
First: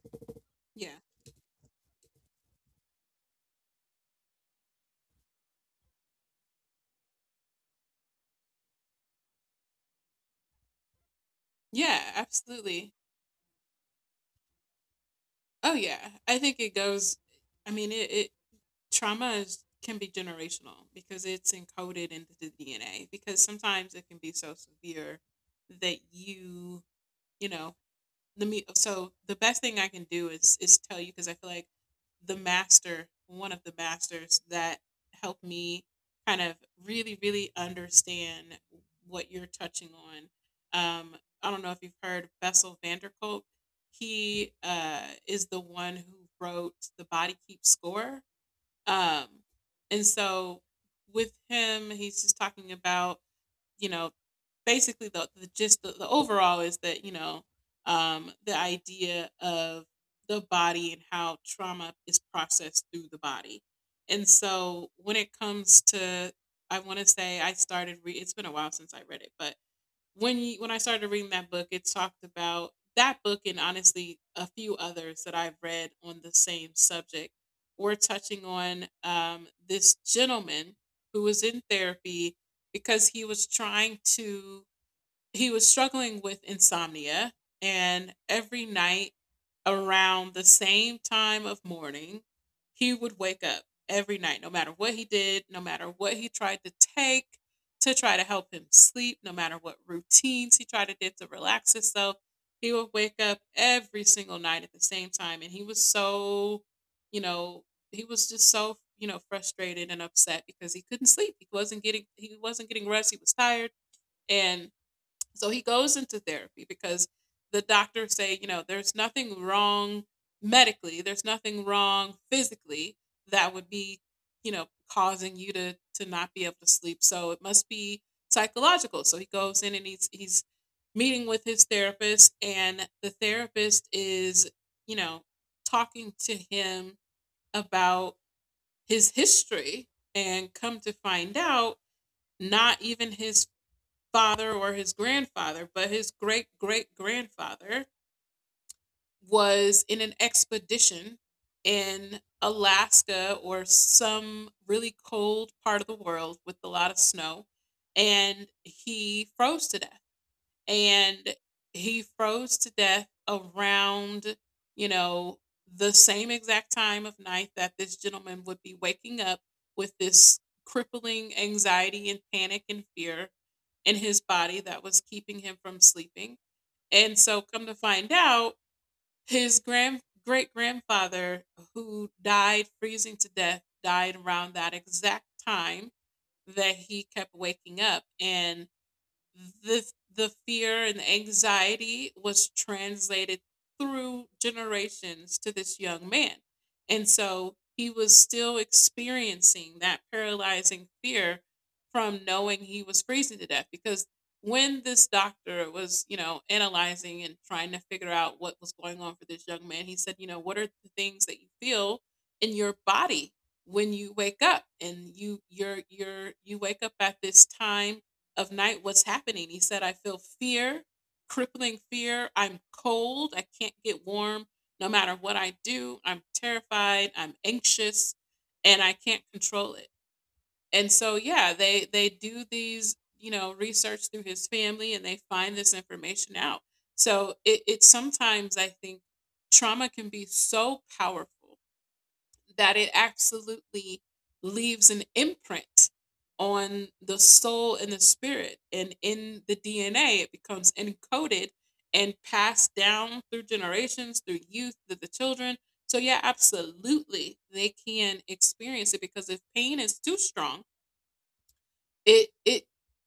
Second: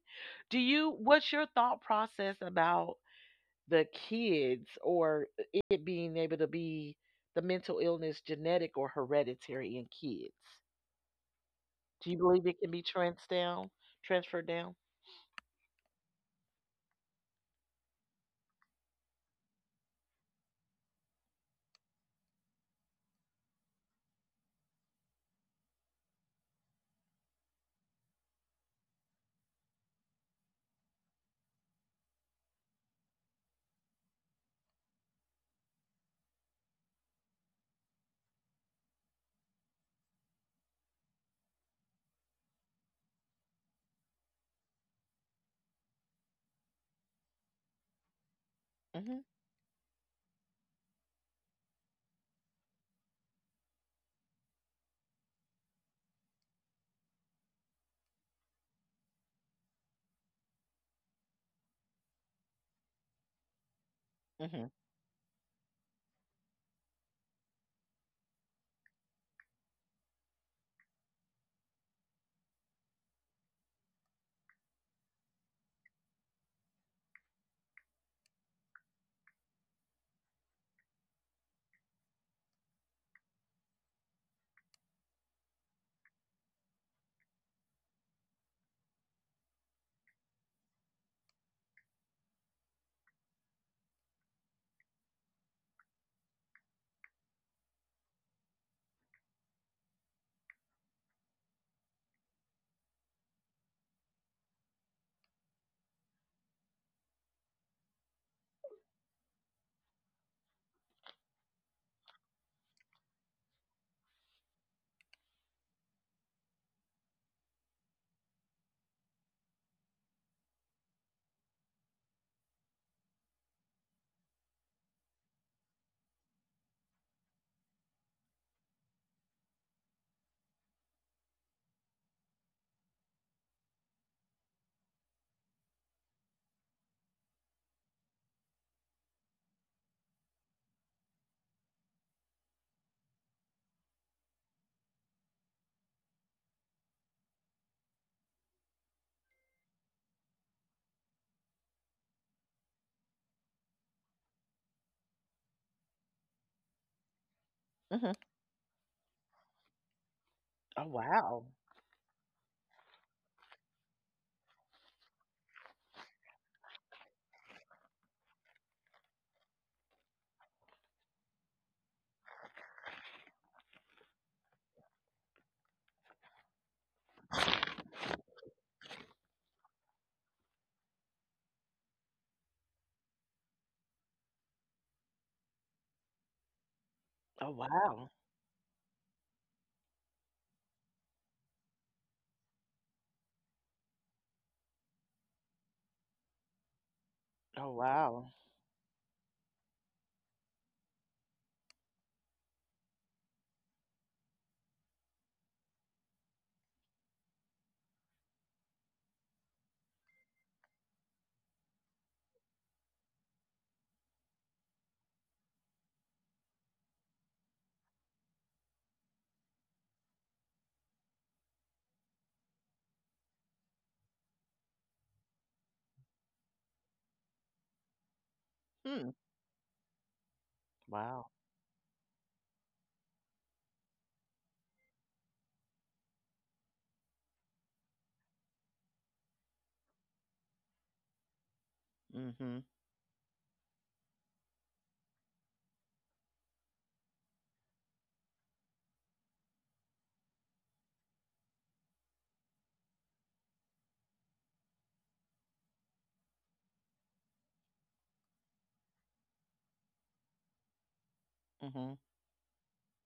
Speaker 2: Do you,
Speaker 1: Yeah.
Speaker 2: what's your thought process about the kids, or it being able to be the mental illness genetic or hereditary in kids? Do
Speaker 1: Yeah.
Speaker 2: you believe it can be
Speaker 1: Absolutely.
Speaker 2: transferred down?
Speaker 1: Oh yeah. I think it goes. I mean, it trauma can be generational because it's encoded into the DNA. Because sometimes it can be so severe that you, you know, The me so the best thing I can do is tell you, because I feel like the master one of the masters that helped me kind of really, really understand what you're touching on, um, I don't know if you've heard of Bessel van der Kolk. He, is the one who wrote The Body Keeps Score.
Speaker 2: Mhm.
Speaker 1: um, and so with him, he's just talking about, you know, basically the gist, the overall is that, the idea of the body and how trauma is processed through the body. And
Speaker 2: Mhm.
Speaker 1: so when it comes to, I want to say I started, it's been a while since I read it, but when I started reading that book, it talked about, that book and honestly a few others that I've read on the same subject were touching on, this gentleman who was in therapy because he was struggling with insomnia, and every night around the same time of morning he would wake up every night, no matter what he did, no matter what he tried to take to try to help him sleep, no matter what routines he tried to do to relax himself, he would wake up every single night at the same time. And he was so, you know he was just so, frustrated and upset because he couldn't sleep. He wasn't getting rest, he was tired. And so he goes into therapy because the doctors say, you know, there's nothing wrong medically, there's nothing wrong physically that would be, you know, causing you to not be able to sleep. So it must be psychological. So he goes in and he's meeting with his therapist, and the therapist is, you know, talking to him about his history. And come to find out, not even his father or his grandfather, but his great great grandfather was in an expedition in Alaska or some really cold part of the world with a lot of snow,
Speaker 2: Mhm.
Speaker 1: and he froze to death.
Speaker 2: Oh
Speaker 1: And
Speaker 2: wow.
Speaker 1: he froze to death around, you know, the same exact time of night that this gentleman would be waking up with this crippling anxiety and panic and fear in his body that was keeping him from sleeping. And so come to find out, his grand great grandfather who died freezing to death died around that exact time that he kept
Speaker 2: Oh
Speaker 1: waking up.
Speaker 2: wow.
Speaker 1: And the the fear and anxiety was translated through generations to this young man. And so
Speaker 2: Oh
Speaker 1: he was
Speaker 2: wow.
Speaker 1: still experiencing that paralyzing fear from knowing he was freezing to death. Because when this doctor was, you know, analyzing and trying to figure out what was going on for this young man, he said, you know, what are the things that you feel in your body when you wake up, and you you wake up at this time of night, what's happening? He said, I feel fear, crippling fear. I'm cold. I can't get warm no matter what I do. I'm terrified. I'm anxious, and I
Speaker 2: Hmm.
Speaker 1: can't control it. And so
Speaker 2: Wow.
Speaker 1: yeah, they do these, you know, research through his family and they find this information out. So it sometimes I think trauma can be so powerful
Speaker 2: Mhm.
Speaker 1: that it absolutely leaves an imprint on the soul and the spirit. And in the DNA, it becomes encoded and passed down through generations, through youth, through the children. So, yeah, absolutely, they can experience it, because if pain is too strong,
Speaker 2: Mhm.
Speaker 1: it, it,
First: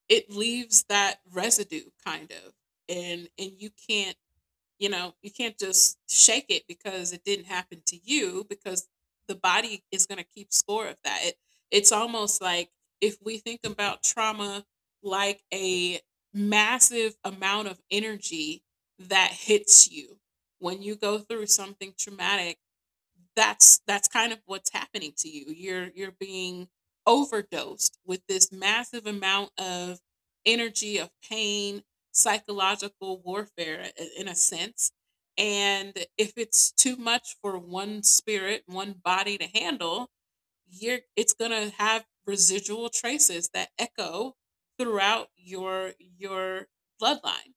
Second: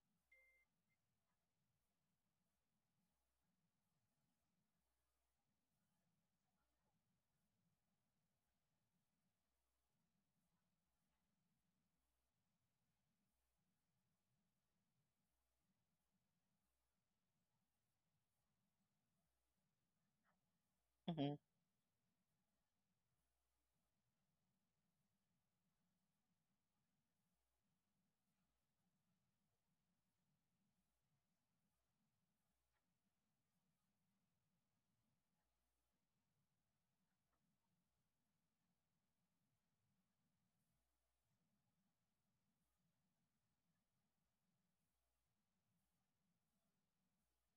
Speaker 1: it leaves that residue kind of, and you can't, you know, you can't just shake it because it didn't happen to you, because the body is going to keep score of that. It, it's almost like, if we think about trauma like a massive amount of energy that hits you when you go
Speaker 2: Mhm.
Speaker 1: through something traumatic, that's kind of what's happening to you. You're being overdosed with this massive amount of energy of pain, psychological warfare in a sense. And if it's too much for one spirit, one body to handle, you're it's going to have residual traces that echo throughout your bloodline.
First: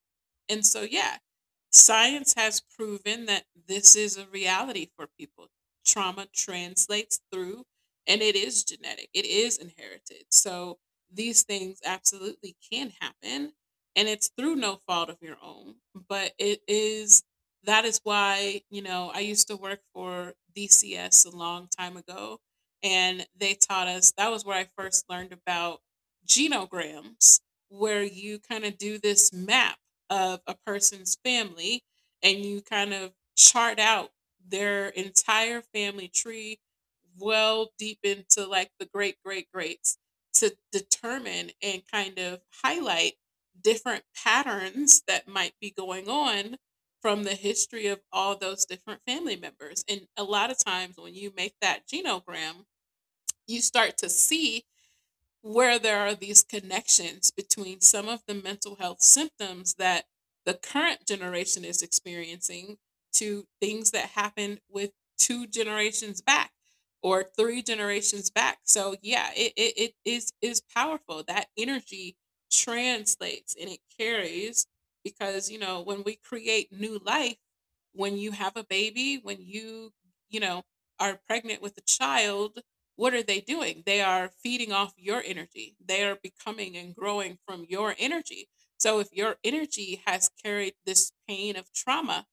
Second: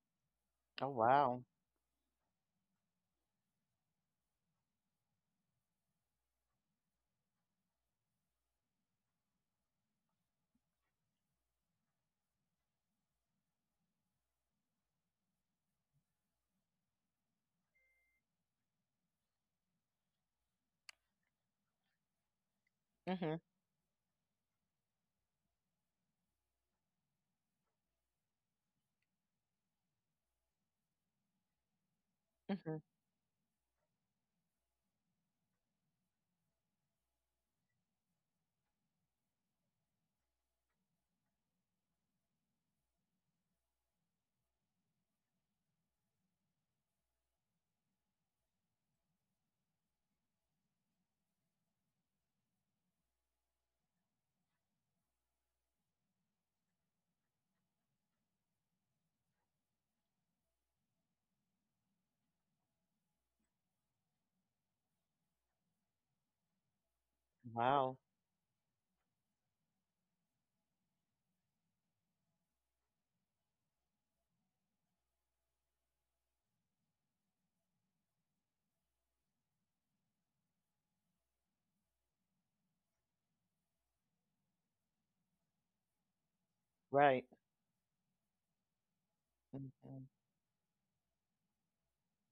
Speaker 1: And so
Speaker 2: Oh
Speaker 1: yeah,
Speaker 2: wow.
Speaker 1: Science has proven that this is a reality for people. Trauma translates through, and it is genetic, it is inherited. So these things absolutely can happen, and it's through no fault of your own. But it is that is why, I used to work for DCS a long time ago, and
Speaker 2: Mhm.
Speaker 1: they taught us that was where I first learned about genograms where you kind of do this map of a person's family and you
Speaker 2: Mhm.
Speaker 1: kind of chart out their entire family tree well deep into like the great great greats to determine and kind of highlight different patterns that might be going on from the history of all those different family members. And a lot of times when you make that genogram, you start to see where there are these connections between some of the mental health symptoms that the current generation is experiencing to things that happened with two generations back or three
Speaker 2: Wow.
Speaker 1: generations back. So yeah, it is powerful. That energy translates and it carries because when we create new life, when you have a baby, when you know are pregnant with a child, what are they doing? They are feeding off your energy. They are becoming and
Speaker 2: Right.
Speaker 1: growing from your energy. So if your energy
Speaker 2: Mhm,
Speaker 1: has carried this pain of trauma,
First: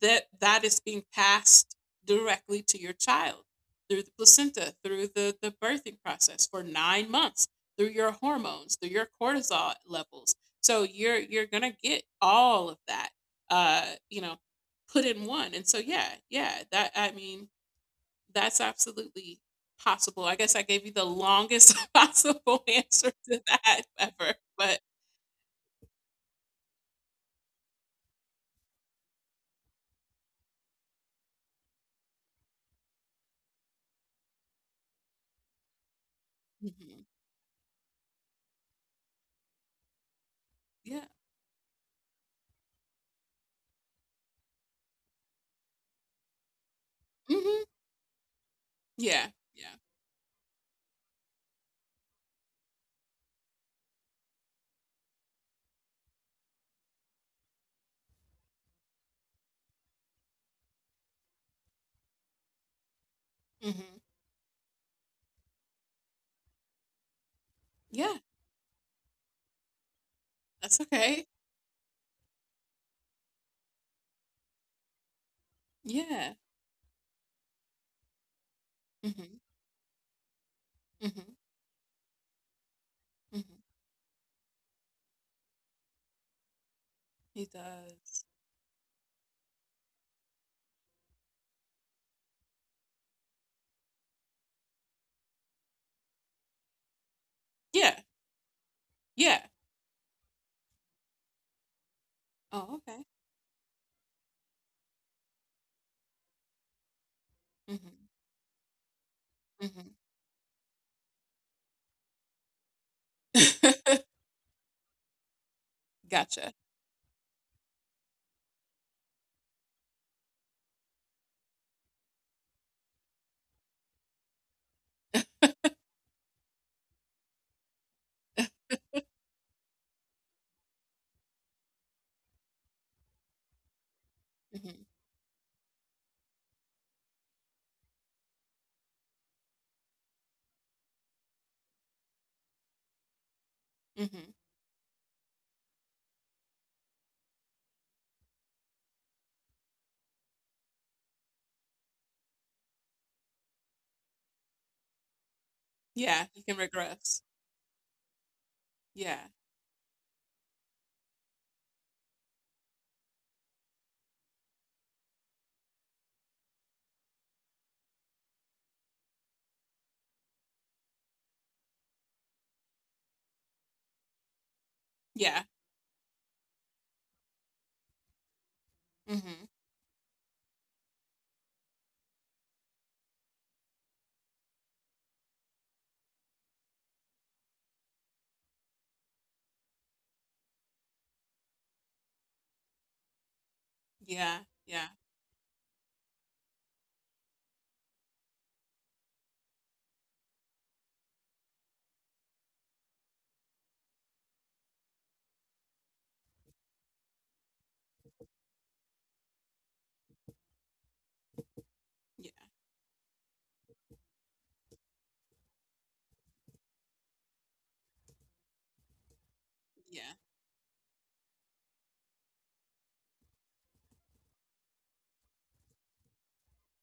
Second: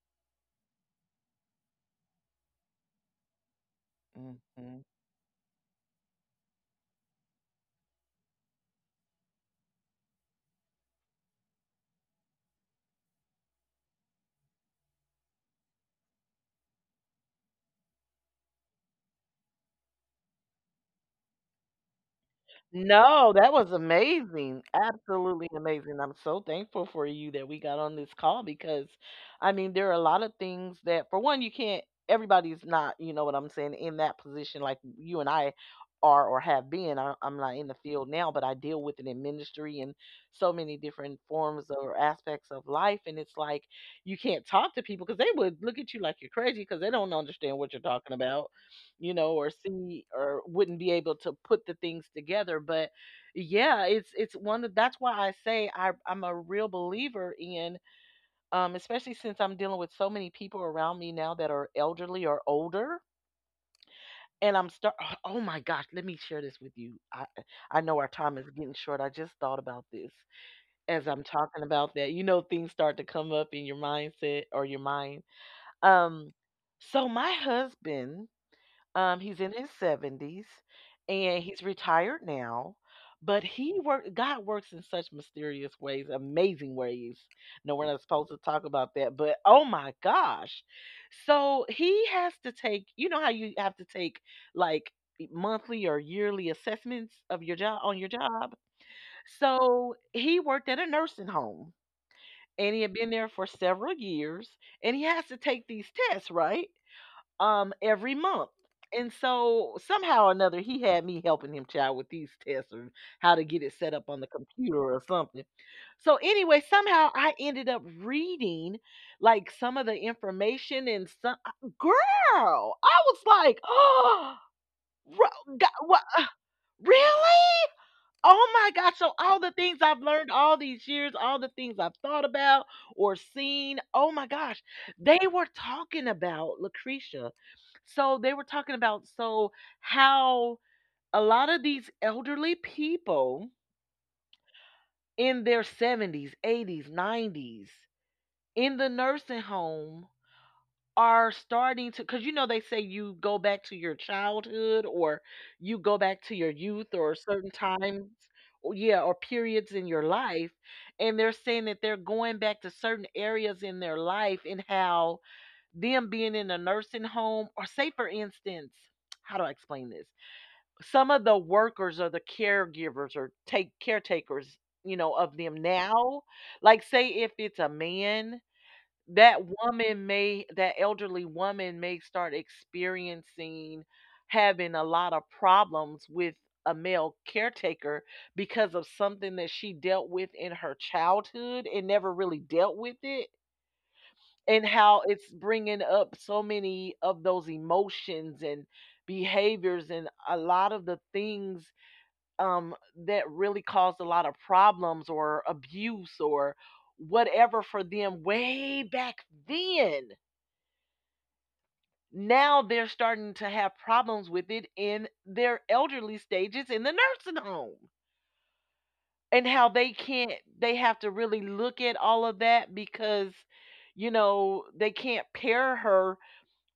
Speaker 1: that is being passed directly to your child through the placenta,
Speaker 2: mhm.
Speaker 1: through the birthing process for 9 months, through your hormones, through your cortisol levels. So you're gonna get all of that, uh, you know, put in one. And so yeah, yeah, that I mean, that's absolutely possible. I guess I gave you the longest possible answer
Speaker 2: No,
Speaker 1: to
Speaker 2: that was
Speaker 1: that ever,
Speaker 2: amazing.
Speaker 1: but
Speaker 2: Absolutely amazing. I'm so thankful for you that we got on this call, because I mean there are a lot of things that, for one, you can't, everybody's not, you know what I'm saying, in that position like you and I are or have
Speaker 1: Mhm.
Speaker 2: been. I'm not in the field now, but I deal with it in ministry and so many
Speaker 1: Yeah.
Speaker 2: different forms or aspects of life, and it's like you can't talk to people because they would look at you like you're crazy because they don't
Speaker 1: Mhm.
Speaker 2: understand what you're talking about, you
Speaker 1: Yeah,
Speaker 2: know, or
Speaker 1: yeah.
Speaker 2: see or wouldn't be able to put the things together. But yeah, it's one of, that's why I say I'm a real believer in, especially since I'm dealing with so many people around me now that are elderly or older.
Speaker 1: Mhm.
Speaker 2: And I'm start, oh my gosh, let me share this with you. I know our
Speaker 1: Yeah,
Speaker 2: time is getting short. I just thought about this
Speaker 1: that's
Speaker 2: as
Speaker 1: okay.
Speaker 2: I'm talking about that. You know, things start to come up in your mindset or your mind.
Speaker 1: Yeah.
Speaker 2: Um so my husband,
Speaker 1: Mhm.
Speaker 2: he's in his 70s
Speaker 1: Mhm.
Speaker 2: and he's retired now, but
Speaker 1: Mhm.
Speaker 2: he work, God works in such mysterious ways, amazing ways.
Speaker 1: He
Speaker 2: No, we're not
Speaker 1: does.
Speaker 2: supposed to talk about that, but oh my gosh. So he has to take, you know how you have to take, like, monthly or yearly assessments of your job
Speaker 1: Yeah,
Speaker 2: on your job.
Speaker 1: yeah.
Speaker 2: So he worked at a nursing home,
Speaker 1: Oh,
Speaker 2: and he had
Speaker 1: okay.
Speaker 2: been there for several years, and he has to take these tests, right?
Speaker 1: Mhm.
Speaker 2: Every month. And
Speaker 1: Mhm.
Speaker 2: so somehow or another he had me helping him child with these tests, or how to get it set up on the computer or something. So
Speaker 1: Gotcha.
Speaker 2: anyway, somehow I ended up reading like some of the information, and some, girl, I was like, "Oh, what? Really? Oh my gosh. So all the things I've learned all these years, all the things I've thought about or seen, oh my gosh,
Speaker 1: Mhm.
Speaker 2: they were talking about Lucretia. So they were talking about, so how a lot of these elderly people
Speaker 1: Mhm.
Speaker 2: in their 70s, 80s, 90s in the nursing home are starting to, because, you know, they say you go back to your childhood, or you go
Speaker 1: Yeah,
Speaker 2: back to
Speaker 1: you
Speaker 2: your
Speaker 1: can
Speaker 2: youth
Speaker 1: regress.
Speaker 2: or certain times, or yeah,
Speaker 1: Yeah.
Speaker 2: or periods in your life, and they're saying that they're going back to certain areas in their life and how them being in a nursing home, or say, for instance, how do I explain this? Some of the workers or the caregivers or take caretakers, you know,
Speaker 1: Yeah.
Speaker 2: of them now, like say if it's a man,
Speaker 1: Mhm.
Speaker 2: that woman may, that elderly woman may start experiencing having a lot of problems with a male caretaker because of something that she dealt with in her childhood and never really dealt with it,
Speaker 1: Yeah,
Speaker 2: and
Speaker 1: yeah.
Speaker 2: how it's bringing up so many of those emotions and behaviors and a lot of the things, that really caused a lot of problems or abuse or whatever for them way back then.
Speaker 1: Yeah.
Speaker 2: Now they're starting to have problems with it in their elderly stages in the nursing home, and how they
Speaker 1: Yeah.
Speaker 2: can't, they have to really look at all of that because, you know, they can't pair her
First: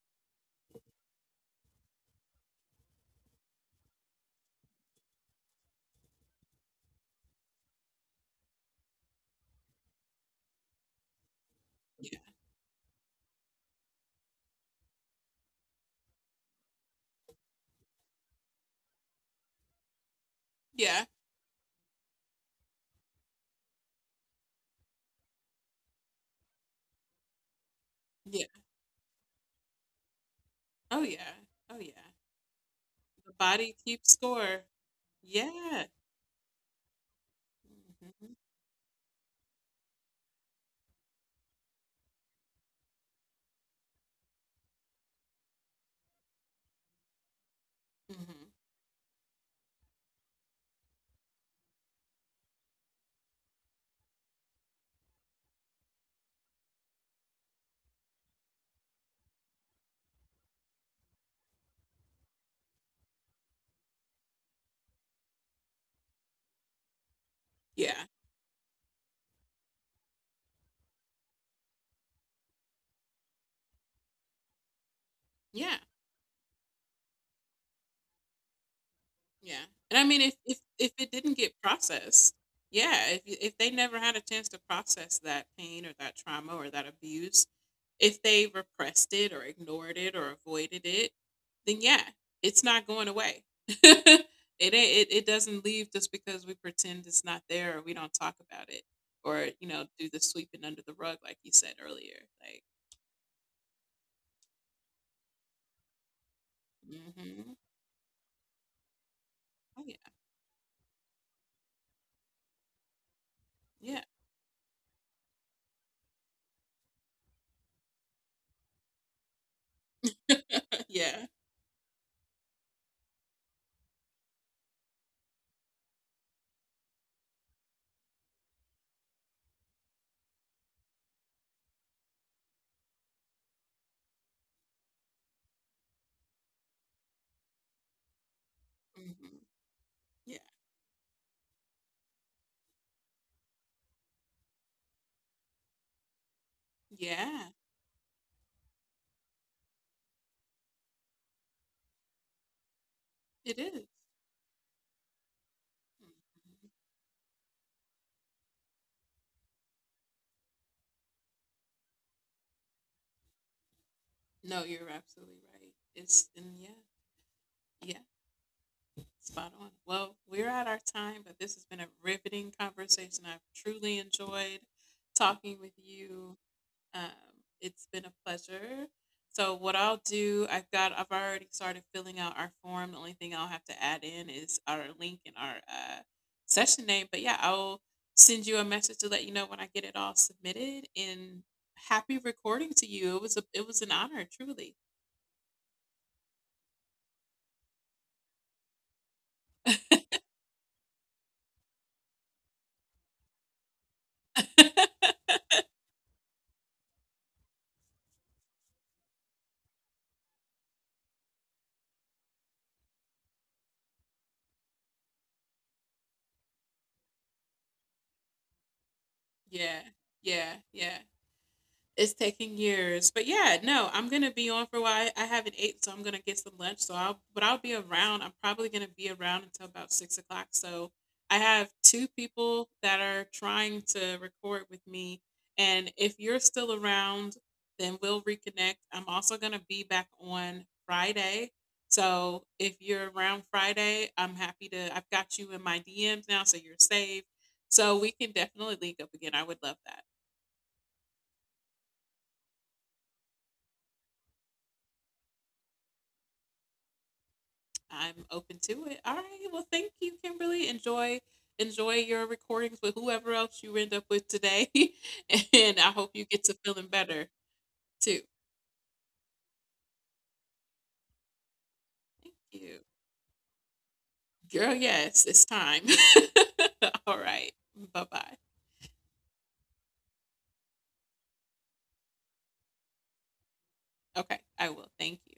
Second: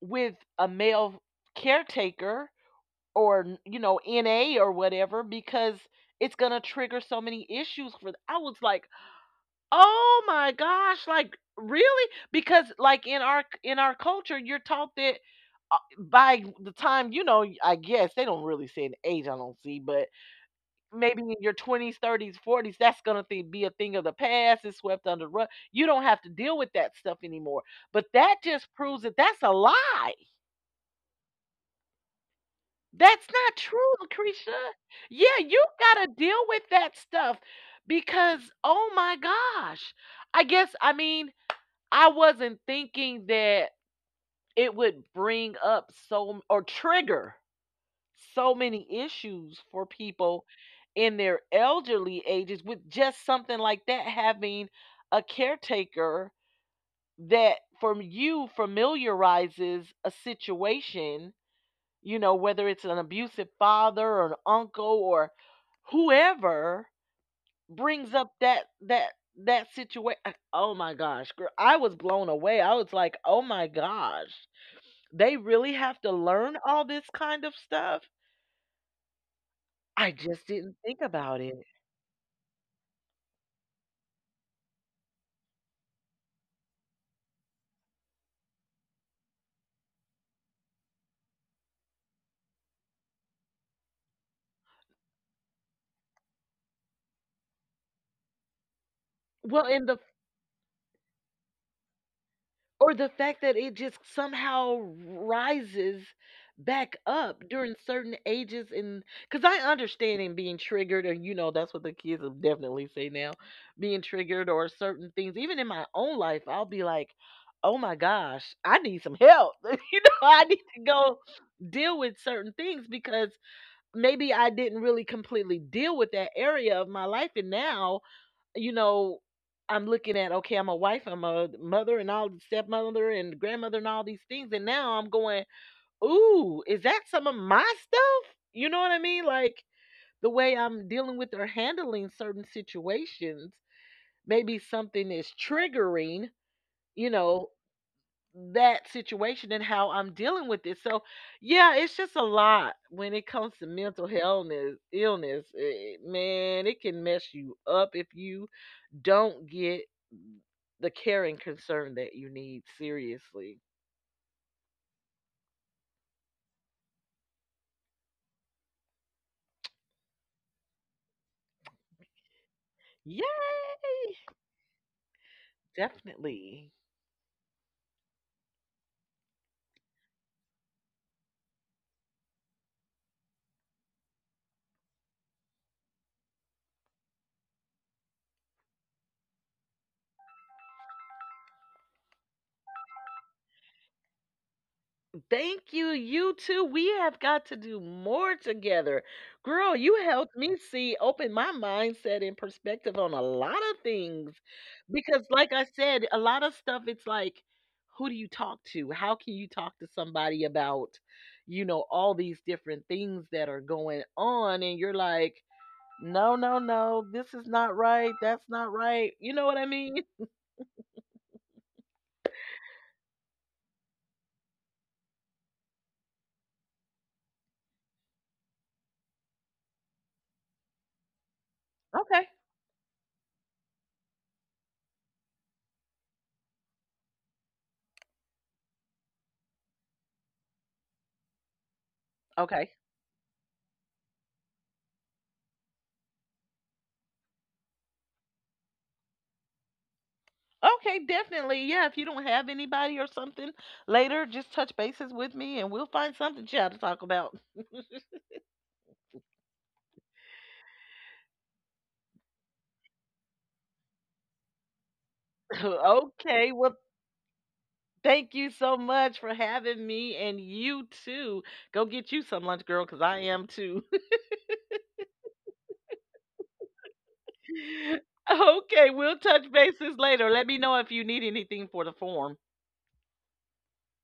Speaker 2: with a male caretaker or, you know, NA or whatever, because it's going to trigger so many issues for. I was like, oh my gosh, like, really?
Speaker 1: Yeah.
Speaker 2: Because like in our culture, you're taught that, by the time, you know, I guess they don't really say an age, I don't see, but
Speaker 1: Yeah.
Speaker 2: maybe in your 20s, 30s, 40s, that's going to be a thing of the past. It's swept under the rug. You don't have to deal with that stuff anymore. But that
Speaker 1: Yeah.
Speaker 2: just proves that that's a lie.
Speaker 1: Oh yeah. Oh yeah.
Speaker 2: That's
Speaker 1: The
Speaker 2: not
Speaker 1: body
Speaker 2: true,
Speaker 1: keeps score.
Speaker 2: Lucretia. Yeah, you
Speaker 1: Yeah.
Speaker 2: got to deal with that stuff
Speaker 1: Mhm.
Speaker 2: because, oh my gosh. I guess, I mean, I wasn't thinking that it would bring up so, or trigger
Speaker 1: Mhm.
Speaker 2: so many issues for people in their elderly ages with just something like that, having a caretaker that from you familiarizes a situation, you know, whether it's an abusive father or an uncle or whoever,
Speaker 1: Yeah.
Speaker 2: brings up that situation. Oh my gosh, girl, I was blown away. I was like, "Oh my gosh. They really
Speaker 1: Yeah.
Speaker 2: have to learn all this kind of stuff?"
Speaker 1: Yeah. And I
Speaker 2: I
Speaker 1: mean, if
Speaker 2: just
Speaker 1: if
Speaker 2: didn't
Speaker 1: if
Speaker 2: think
Speaker 1: it didn't
Speaker 2: about
Speaker 1: get
Speaker 2: it.
Speaker 1: processed, yeah, if they never had a chance to process that pain or that trauma or that abuse, if they repressed it or ignored it or avoided it, then yeah, it's not going away. it ain't, it doesn't leave just because we pretend it's not there or we don't talk about it or
Speaker 2: Well, and the,
Speaker 1: do the sweeping under the rug like you said earlier. Like.
Speaker 2: or the fact that it just somehow rises back up
Speaker 1: Mm-hmm.
Speaker 2: during certain ages, and because I
Speaker 1: Oh, yeah.
Speaker 2: understand in being triggered, and you know that's what the kids will definitely say now, being
Speaker 1: Yeah.
Speaker 2: triggered or certain things. Even in my own life, I'll be like, oh my gosh, I need some help. You know, I need to go
Speaker 1: Yeah.
Speaker 2: deal with certain things because maybe I didn't really completely deal with that area of my life. And now, you know, I'm looking at, okay, I'm a wife, I'm a mother, and all, stepmother and grandmother and all these things, and now I'm going, ooh, is that some of my stuff? You know what I mean?
Speaker 1: Mhm.
Speaker 2: Like the
Speaker 1: Yeah.
Speaker 2: way I'm dealing with or handling certain situations, maybe something is triggering, you
Speaker 1: Yeah.
Speaker 2: know, that situation and how I'm dealing with it. So yeah, it's just a lot when it comes
Speaker 1: It
Speaker 2: to
Speaker 1: is.
Speaker 2: mental illness. Illness, eh, man,
Speaker 1: Mhm.
Speaker 2: it can mess you up if you don't get the care and concern that you need, seriously.
Speaker 1: No, you're absolutely right. It's, and yeah. Yeah. Spot on. Well, we're at our time, but this has been a riveting conversation. I've
Speaker 2: Yay!
Speaker 1: truly enjoyed talking with you.
Speaker 2: Definitely.
Speaker 1: Um, it's been a pleasure. So what I'll do, I've already started filling out our form. The only thing I'll have to add in is our link and our session name. But yeah, I'll send you a message to let you know when I get it all submitted. And happy recording to you. It was an honor, truly.
Speaker 2: Thank you, you too. We have got to do more together. Girl, you helped me see, open my mindset and perspective on a lot of things. Because, like I said, a lot of stuff, it's like, who do you talk to? How can you talk to somebody about, you know, all these different things that are going on? And you're like, no, no, no. This is not right. That's not right. You know what I
Speaker 1: Yeah,
Speaker 2: mean?
Speaker 1: yeah, yeah. It's taking years, but yeah, no, I'm gonna be on for a while. I haven't ate, so I'm gonna get some lunch. But I'll be around. I'm probably gonna be around until about 6 o'clock. So I have two
Speaker 2: Okay.
Speaker 1: people that are trying to record with me, and if you're still around, then we'll reconnect. I'm also gonna be back on Friday. So
Speaker 2: Okay.
Speaker 1: if you're around Friday, I'm happy to. I've got you in my DMs now, so you're saved. So we can definitely link up again. I would love that.
Speaker 2: Okay, definitely. Yeah, if you don't have anybody or something later, just touch bases with me and we'll find something child to talk about.
Speaker 1: I'm open to it. All right. Well, thank you, Kimberly. Enjoy your recordings with whoever else you end up with today. And I hope you get to
Speaker 2: Okay.
Speaker 1: feeling
Speaker 2: Well,
Speaker 1: better too.
Speaker 2: thank you so much for having me, and you too. Go get
Speaker 1: Thank
Speaker 2: you some
Speaker 1: you.
Speaker 2: lunch, girl, cuz I am too.
Speaker 1: Girl, yes, it's time. All right. Bye-bye.
Speaker 2: Okay, we'll touch bases later. Let me know if you need anything for the form.
Speaker 1: Okay, I will. Thank you.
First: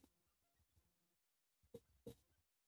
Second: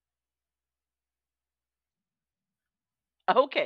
Speaker 2: Okay.